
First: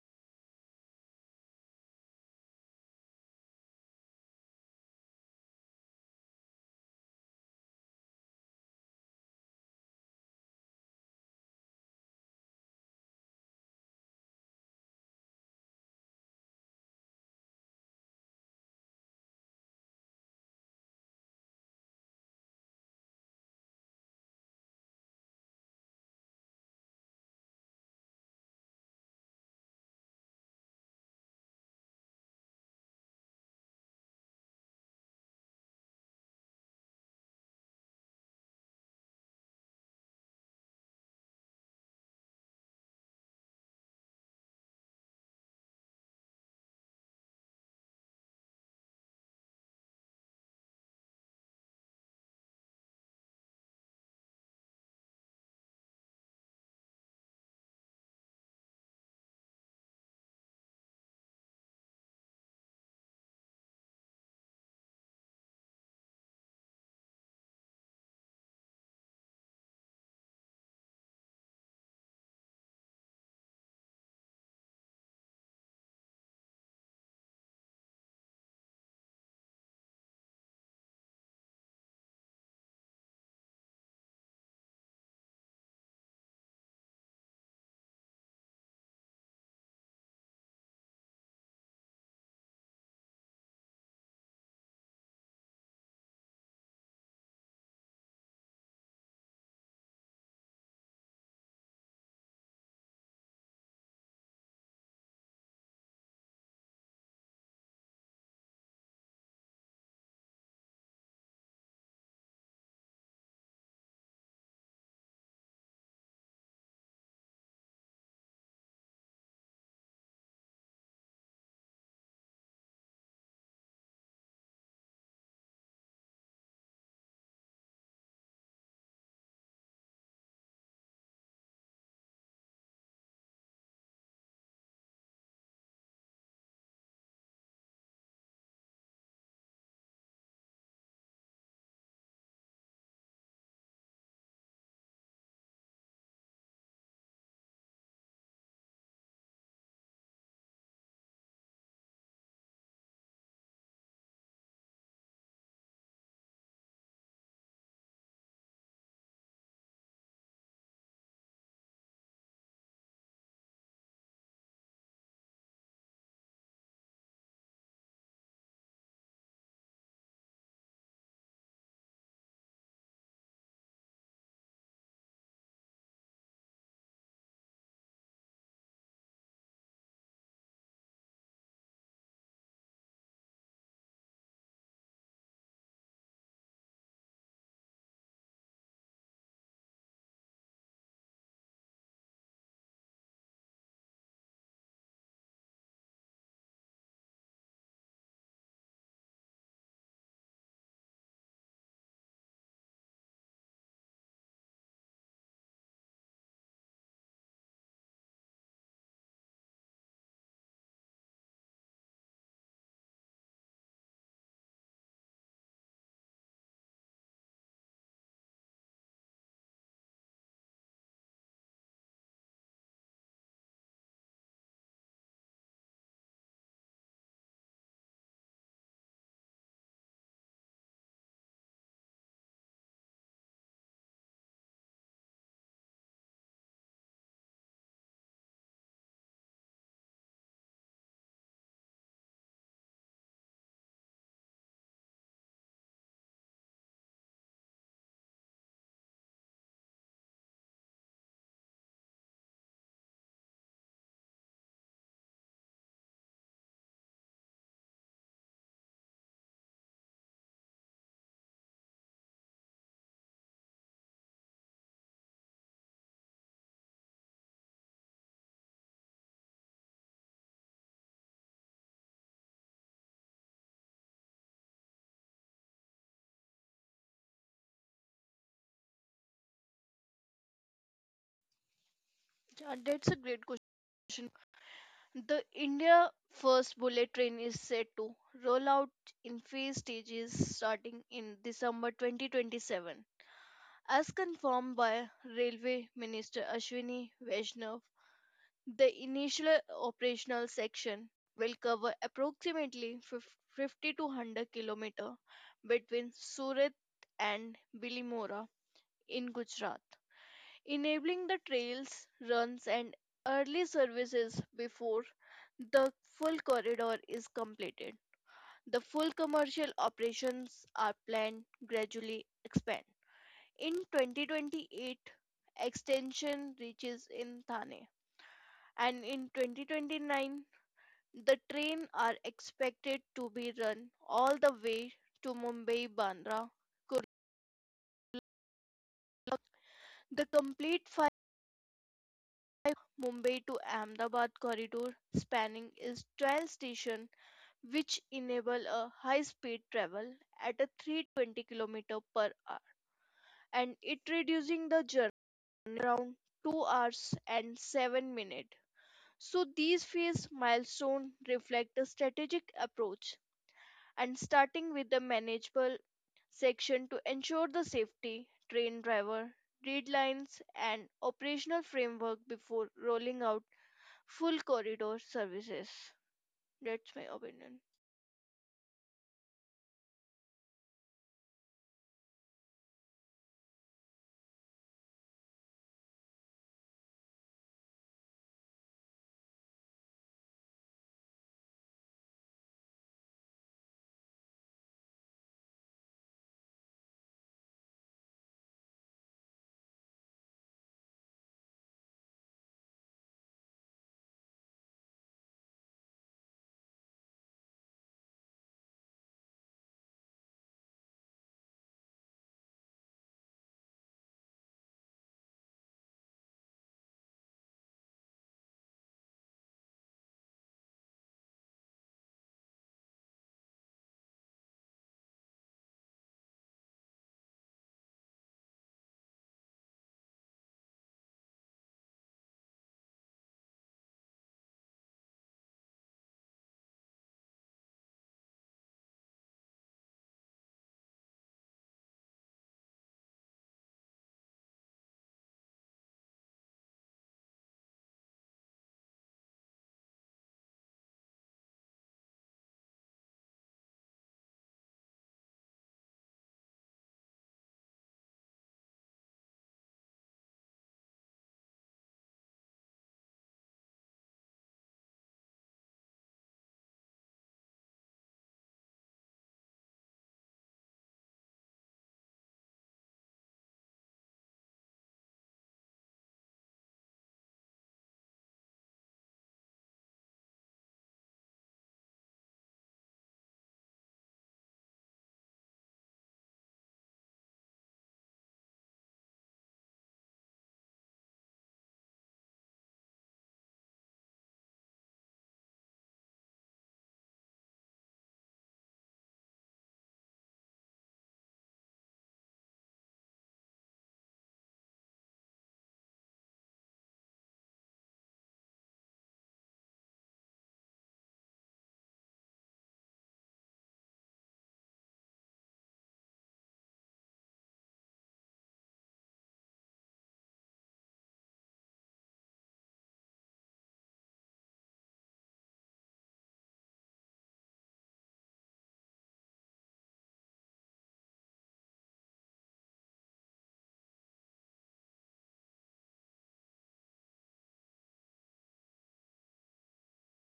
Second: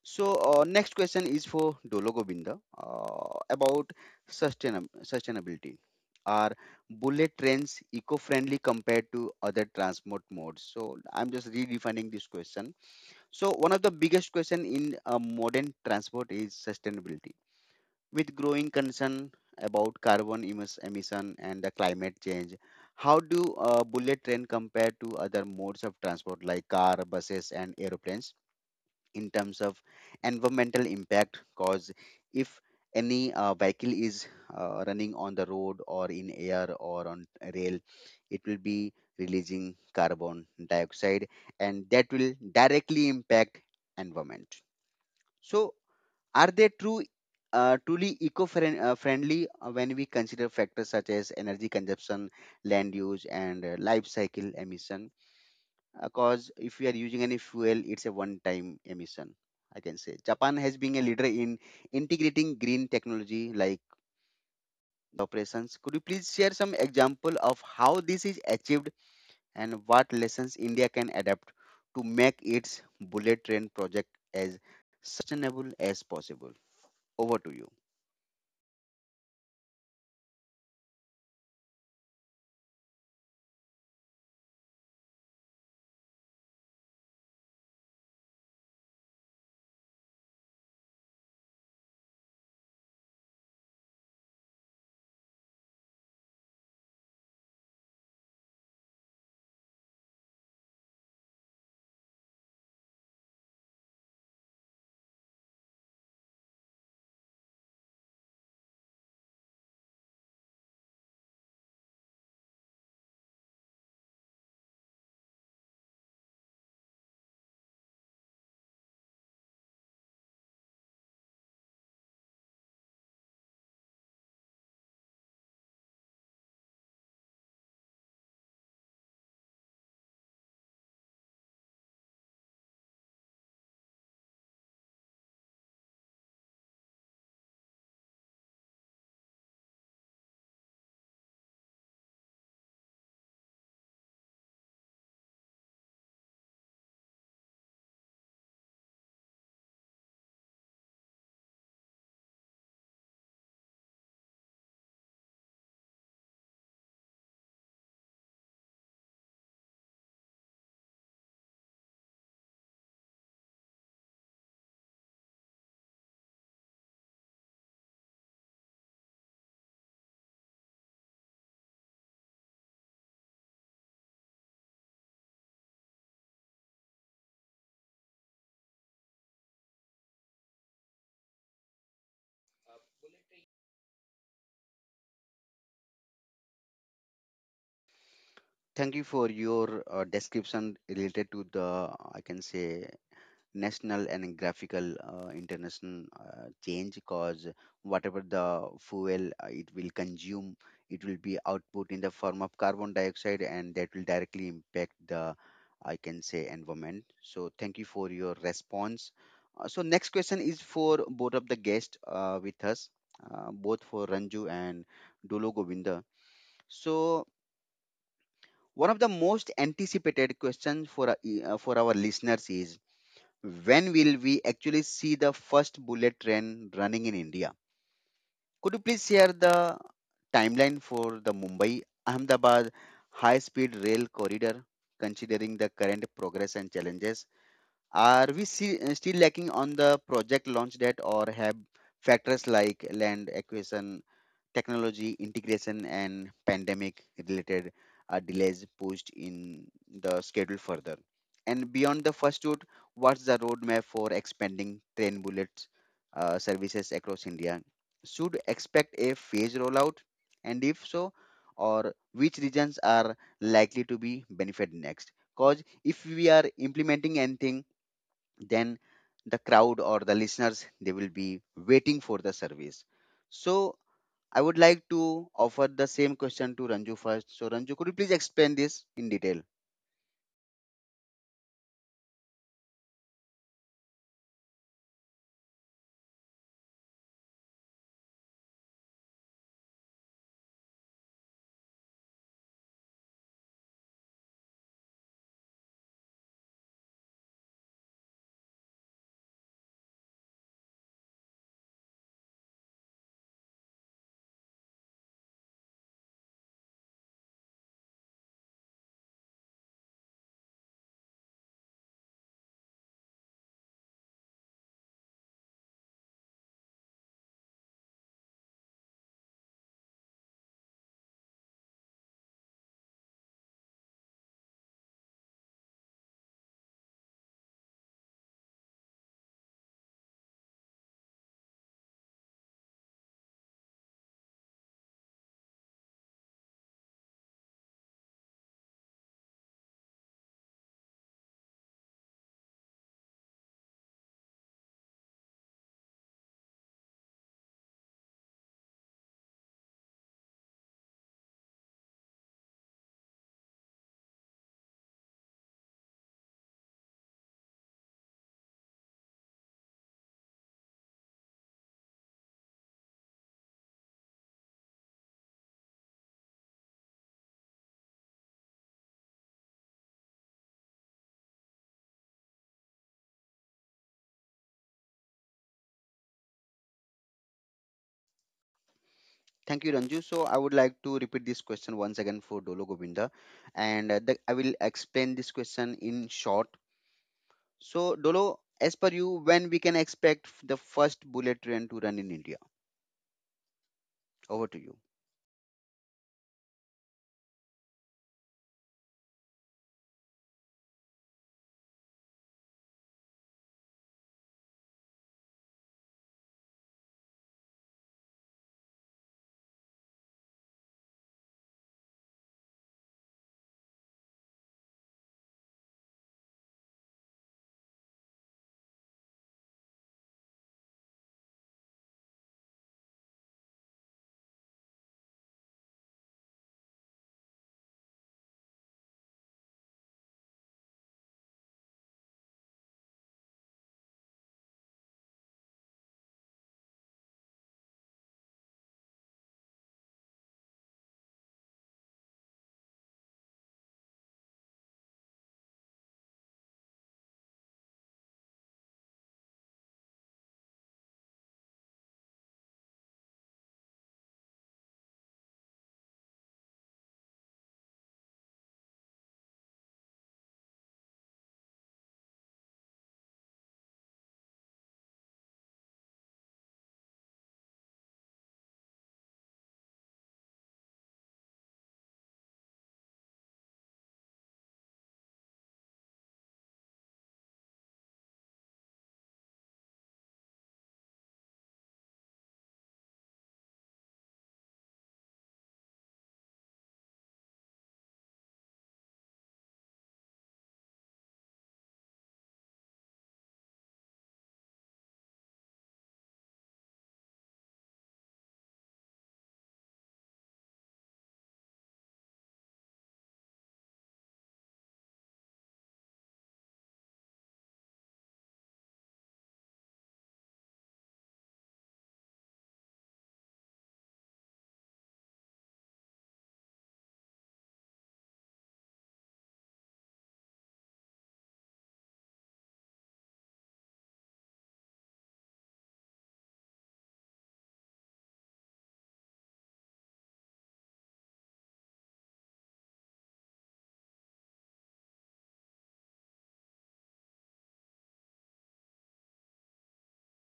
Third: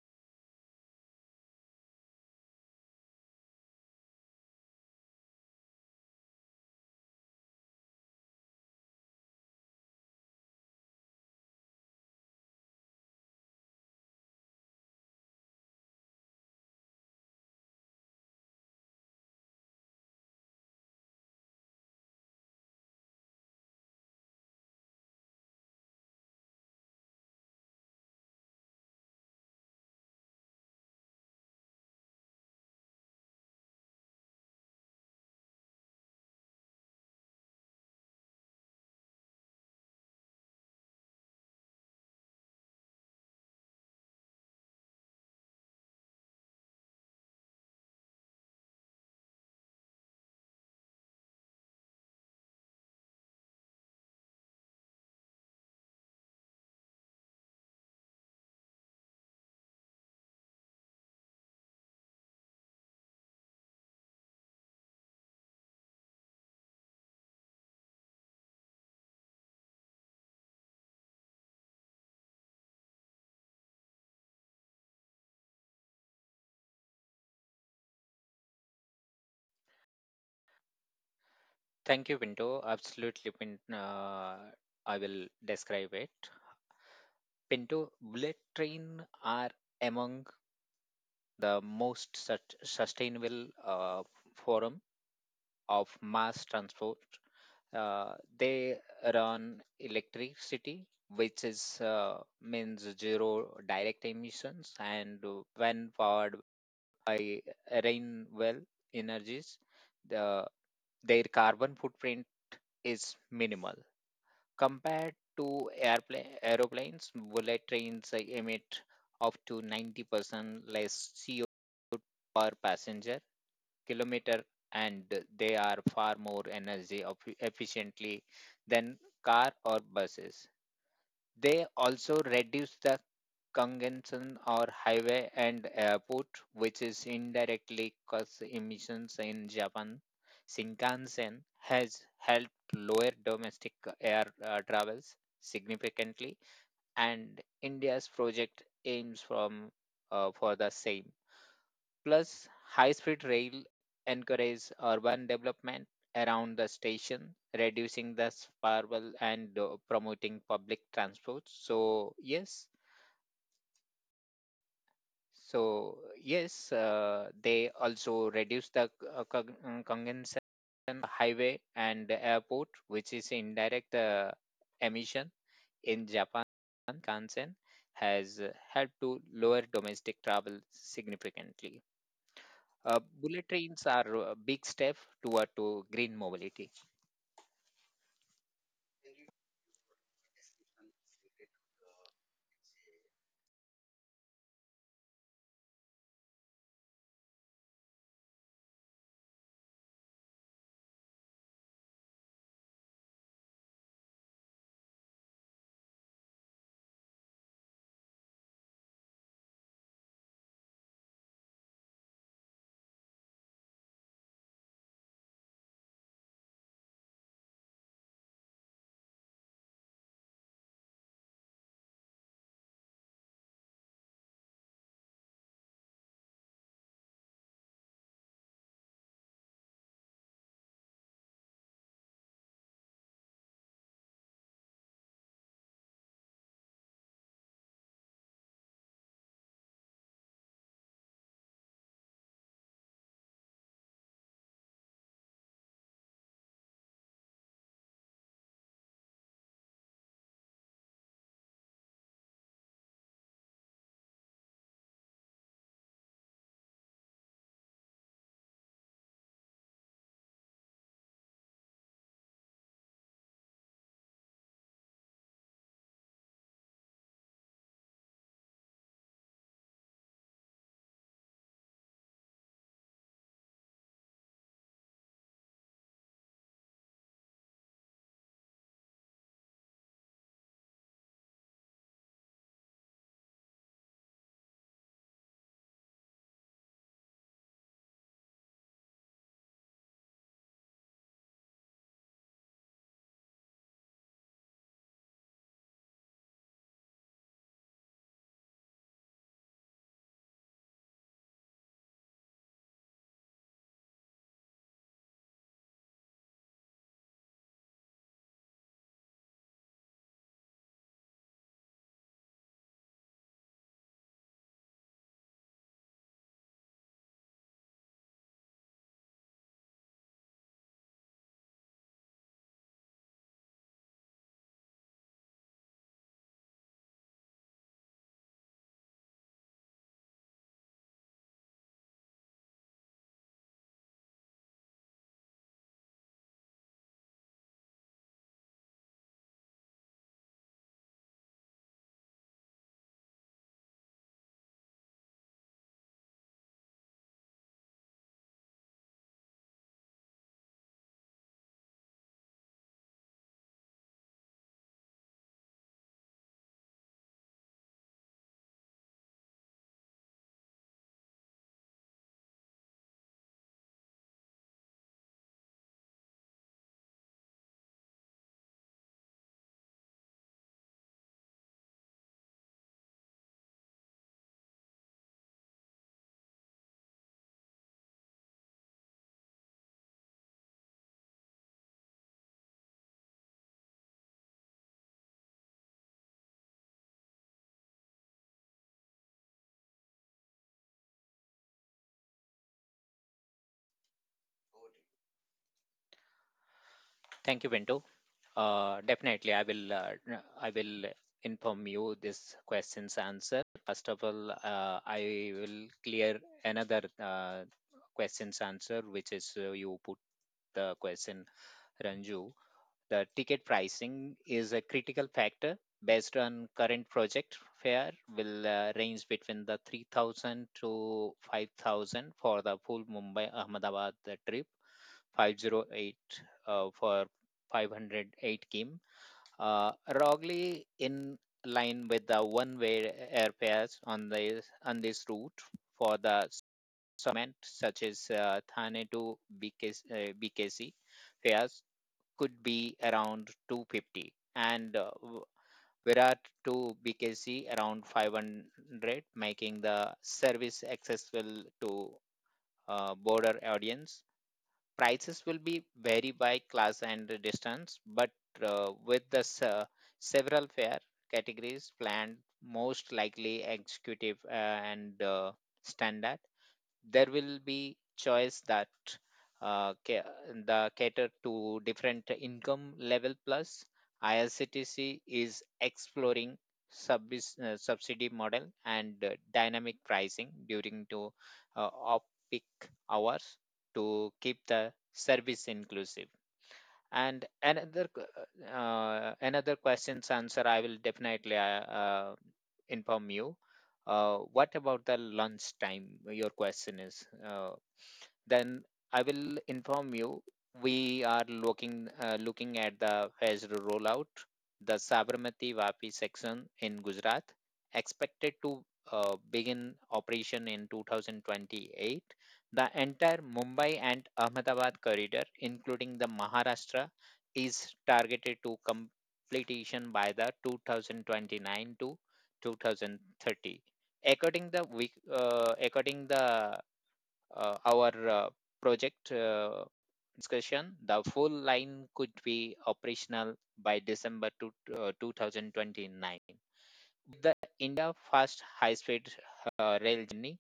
So, next question is for Dolo Govinda about sustainability. Are bullet trains eco-friendly compared to other transport modes? So, I'm just redefining this question. So, one of the biggest question in modern transport is sustainability. With growing concern about carbon emission and the climate change, how do bullet train compare to other modes of transport like car, buses, and aeroplanes? In terms of environmental impact, cause if any vehicle is running on the road or in air or on rail, it will be releasing carbon dioxide, and that will directly impact environment. So are they true truly eco-friendly friendly, when we consider factors such as energy consumption, land use, and life cycle emission? Because if we are using any fuel, it's a one-time emission. I can say Japan has been a leader in integrating green technology like operations. Could you please share some example of how this is achieved and what lessons India can adapt to make its bullet train project as sustainable as possible? Over to you. Thank you, Pinto. Absolutely, I will describe it. Pinto, bullet train are among the most sustainable form of mass transport. They run electricity, which is means zero direct emissions, and when powered I by well energies, the, their carbon footprint is minimal compared to airplane, aeroplanes. Bullet trains emit up to 90% less CO per passenger kilometer, and they are far more energy efficiently than car or buses. They also reduce the congestion or highway and airport, which is indirectly cause emissions in Japan. Shinkansen has helped lower domestic air travels significantly, and India's project aims from for the same. Plus, high speed rail encourages urban development around the station, reducing the sprawl and promoting public transport. So, yes. So, yes, they also reduce the congestion highway and the airport, which is indirect emission in Japan. Kansen has helped to lower domestic travel significantly. Bullet trains are a big step toward to green mobility. Thank you for your description related to the I can say national and graphical international change cause whatever the fuel it will consume, it will be output in the form of carbon dioxide and that will directly impact the I can say environment, so thank you for your response. So next question is for both of the guests with us, both for Ranju and Dolo Govinda. So one of the most anticipated questions for for our listeners is, when will we actually see the first bullet train running in India? Could you please share the timeline for the Mumbai Ahmedabad high speed rail corridor, considering the current progress and challenges? Are we see, still lacking on the project launch date, or have factors like land acquisition, technology integration and pandemic related delays pushed in the schedule further. And beyond the first route, what's the roadmap for expanding train bullets services across India? Should expect a phased rollout, and if so, or which regions are likely to be benefited next? Because if we are implementing anything, then the crowd or the listeners, they will be waiting for the service. So I would like to offer the same question to Ranju first. So, Ranju, could you please explain this in detail? Yeah, that's a great question. The India first bullet train is set to roll out in phase stages starting in December 2027, as confirmed by Railway Minister Ashwini Vaishnav. The initial operational section will cover approximately 50 to 100 km between Surat and Bilimora in Gujarat, enabling the trails, runs, and early services before the full corridor is completed. The full commercial operations are planned gradually expand. In 2028, extension reaches in Thane, and in 2029, the train are expected to be run all the way to Mumbai Bandra. The complete five Mumbai to Ahmedabad corridor spanning is 12 stations, which enable a high-speed travel at a 320 km per hour, and it reducing around 2 hours and 7 minutes. So these phase milestones reflect a strategic approach and starting with the manageable section to ensure the safety, train driver, read lines and operational framework before rolling out full corridor services. That's my opinion. Thank you, Ranju. So, I would like to repeat this question once again for Dolo Govinda, and I will explain this question in short. So, Dolo, as per you, when we can expect the first bullet train to run in India? Over to you. Thank you, Pinto. Definitely, I will inform you this question's answer. First of all, I will clear another question's answer, which is you put the question, Ranju. The ticket pricing is a critical factor. Based on current project fare, will range between the 3,000 to 5,000 for the full Mumbai Ahmedabad trip, 508 uh, for 508 km. Uh, Roughly in line with the one-way airfares on this route for the cement such as Thane to BKC fares could be around 250 and Virat to BKC around 500, making the service accessible to broader audience. Prices will be vary by class and the distance, but with the several fare categories planned, most likely executive and standard there will be choice that uh, ca- the cater to different income level plus IRCTC is exploring subsidy model and dynamic pricing during to off peak hours to keep the service inclusive and another another question's answer I will definitely inform you what about the lunch time your question is then I will inform you we are looking looking at the phased rollout the Sabarmati Vapi section in Gujarat expected to begin operation in 2028 the entire Mumbai and Ahmedabad corridor, including the Maharashtra, is targeted to completion by the 2029 to 2030. According the our project discussion, the full line could be operational by December 2029. The India fast high speed rail journey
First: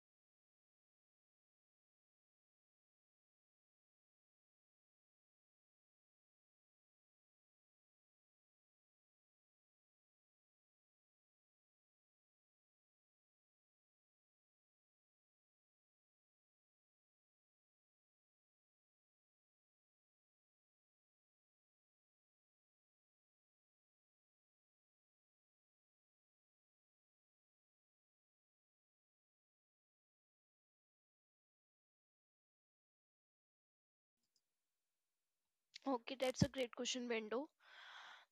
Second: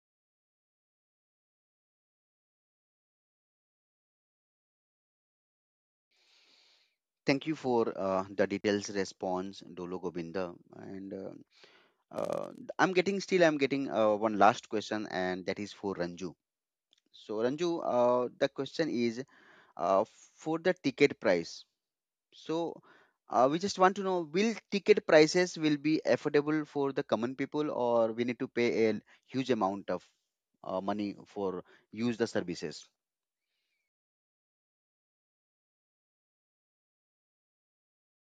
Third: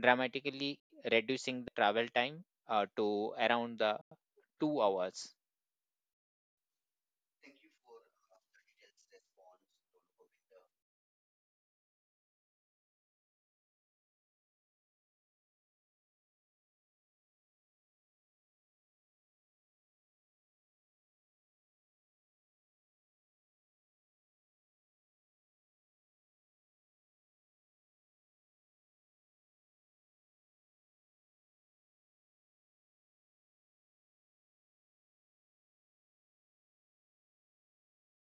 dramatically reducing the travel time to around the 2 hours. Thank you for the details response, Dolo Govinda, and. Uh, I'm getting still I'm getting one last question, and that is for Ranju. So Ranju, the question is uh, for the ticket price. So we just want to know, will ticket prices will be affordable for the common people, or we need to pay a huge amount of money for use the services? Okay, that's a great question, Bendo.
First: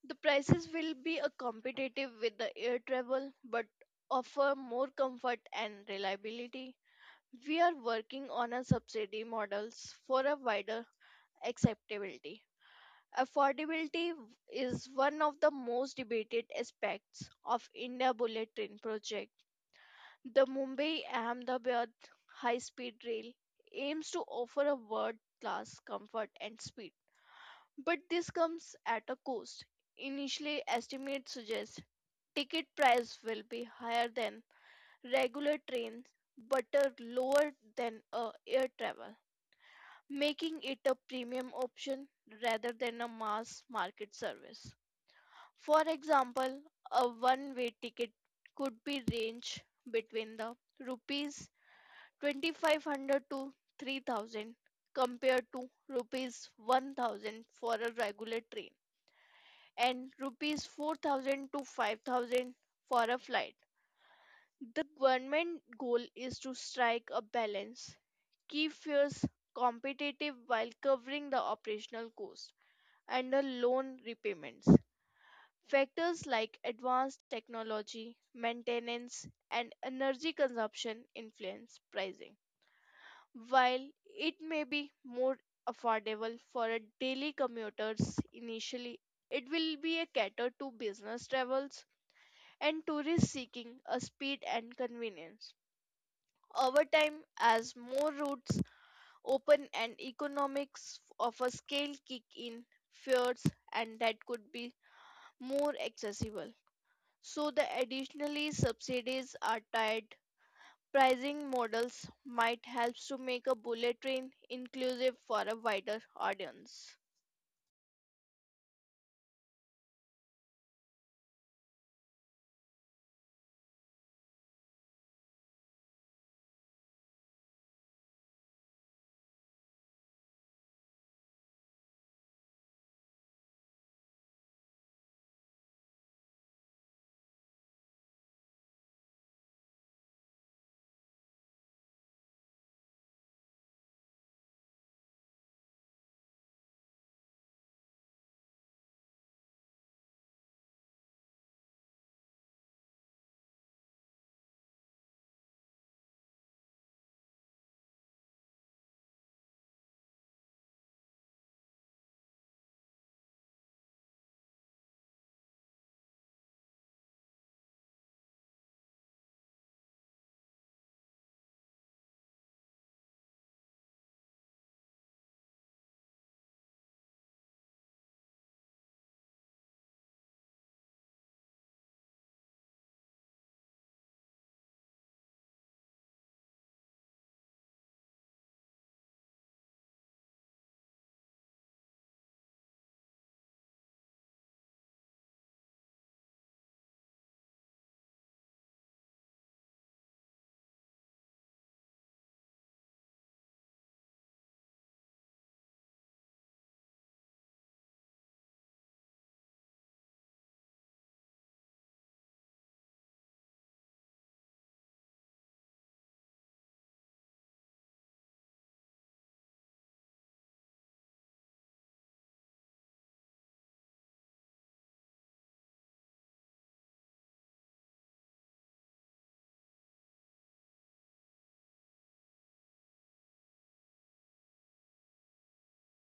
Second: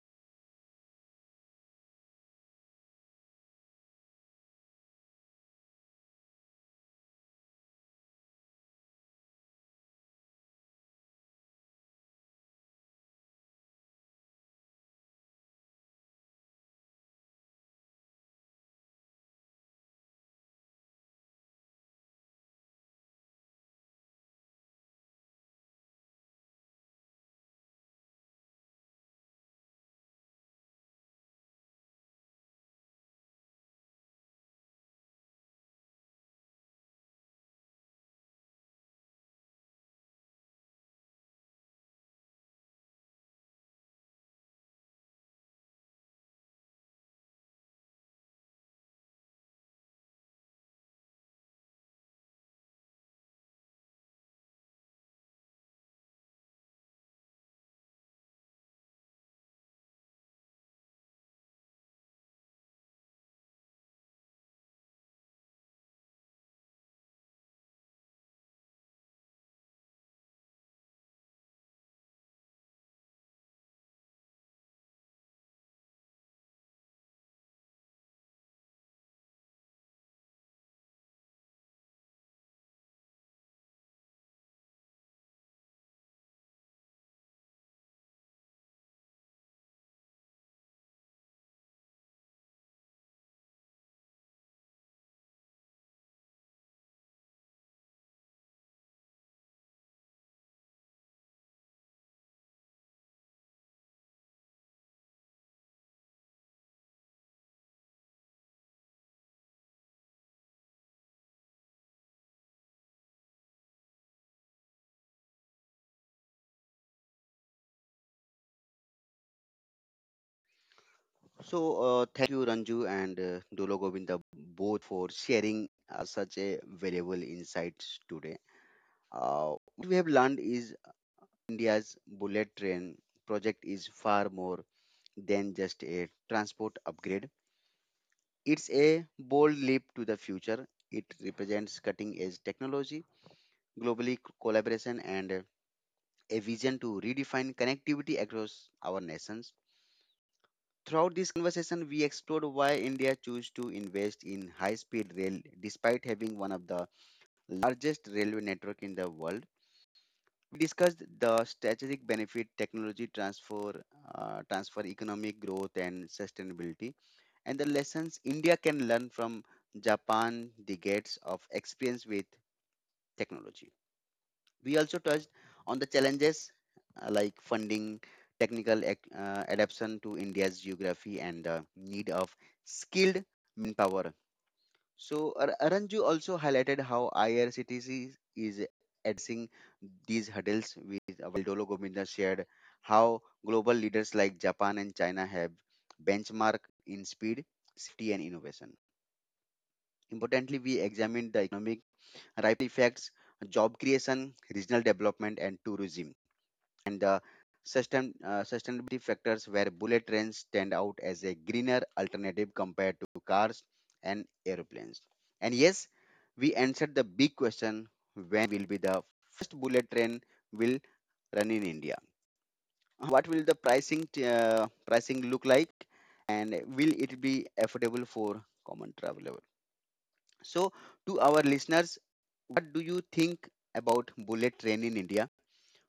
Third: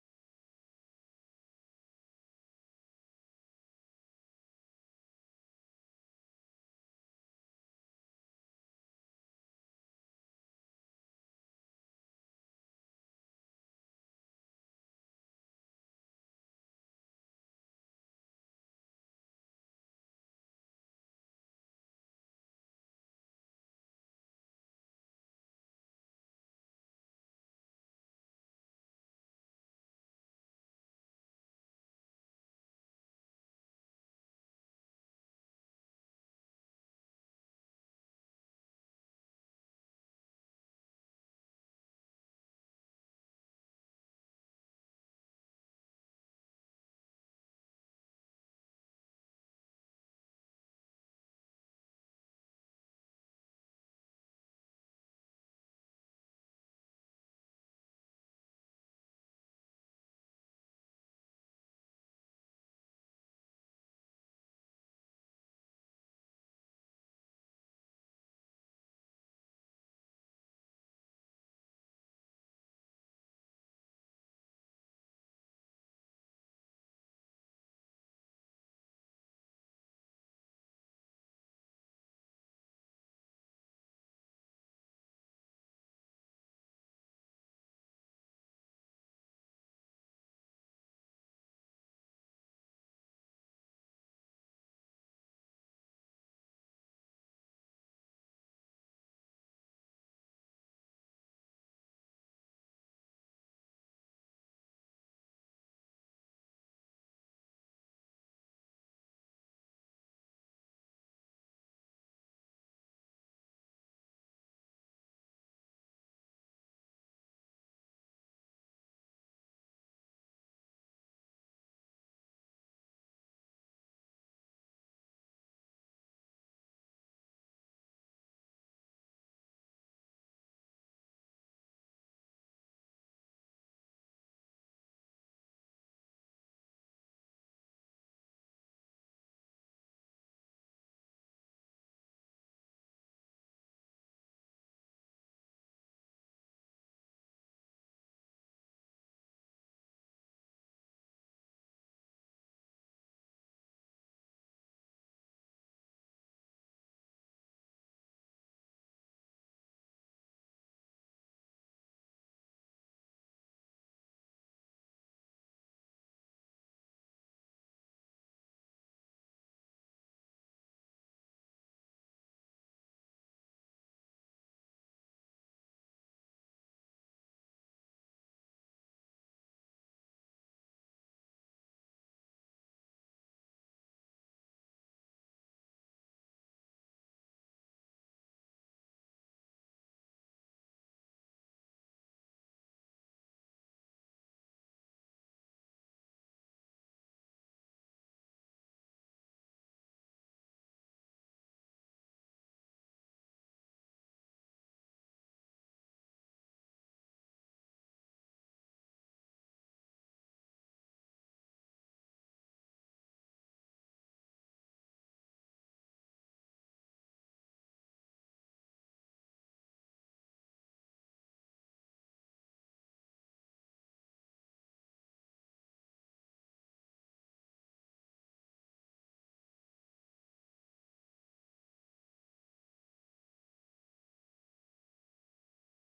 The prices will be a competitive with the air travel but offer more comfort and reliability. We are working on a subsidy models for a wider acceptability. Affordability w- is one of the most debated aspects of India Bullet Train project. The Mumbai Ahmedabad high speed rail aims to offer a world class comfort and speed, but this comes at a cost. Initially, estimates suggest ticket price will be higher than regular trains but are lower than air travel, making it a premium option rather than a mass market service. For example, a one-way ticket could be range between the rupees 2,500 to 3,000 compared to rupees 1,000 for a regular train and rupees 4,000 to 5,000 for a flight. The government goal is to strike a balance, keep fares competitive while covering the operational cost and the loan repayments. Factors like advanced technology, maintenance, and energy consumption influence pricing. While it may be more affordable for a daily commuters initially, it will be a cater to business travels and tourists seeking a speed and convenience. Over time, as more routes open and economics of a scale kick in, fears and that could be more accessible. So the additionally subsidies are tied pricing models might help to make a bullet train inclusive for a wider audience. So thank you Ranju and Dolo Govinda, both for sharing such a valuable insights today. What we have learned is India's bullet train project is far more than just a transport upgrade. It's a bold leap to the future. It represents cutting edge technology, collaboration, and a vision to redefine connectivity across our nations. Throughout this conversation, we explored why India chose to invest in high speed rail despite having one of the largest railway network in the world. We discussed the strategic benefit technology transfer, transfer economic growth, and sustainability, and the lessons India can learn from Japan decades of experience with technology. We also touched on the challenges like funding, technical adaptation to India's geography, and the need of skilled manpower. So, Aranju also highlighted how IRCTC is addressing these hurdles with while Dolo Govinda shared how global leaders like Japan and China have benchmark in speed, safety, and innovation. Importantly, we examined the economic ripple effects, job creation, regional development, and tourism, and the sustainability factors where bullet trains stand out as a greener alternative compared to cars and airplanes. And yes, we answered the big question, when will be the first bullet train will run in India? What will the pricing look like? And will it be affordable for common traveler? So, to our listeners, what do you think about bullet train in India?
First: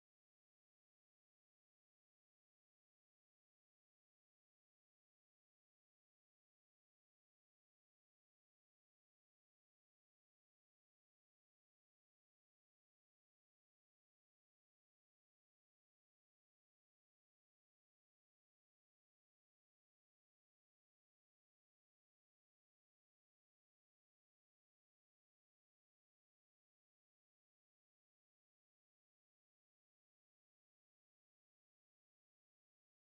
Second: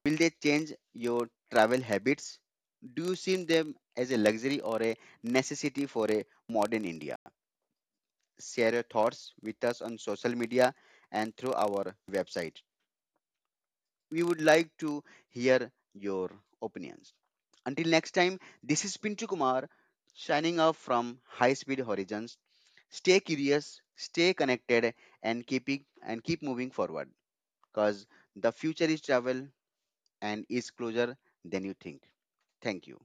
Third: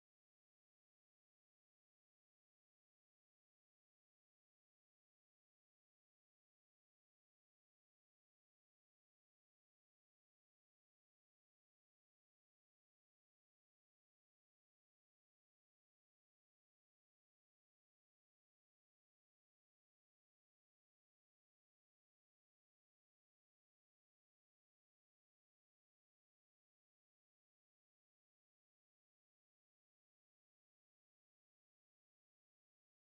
Will they change your travel habits? Do you see them as a luxury or a necessity for a modern India? Share your thoughts with us on social media and through our website. We would like to hear your opinions. Until next time, this is Pintu Kumar signing off from High Speed Horizons. Stay curious, stay connected, and and keep moving forward. Because the future is travel and is closer than you think. Thank you.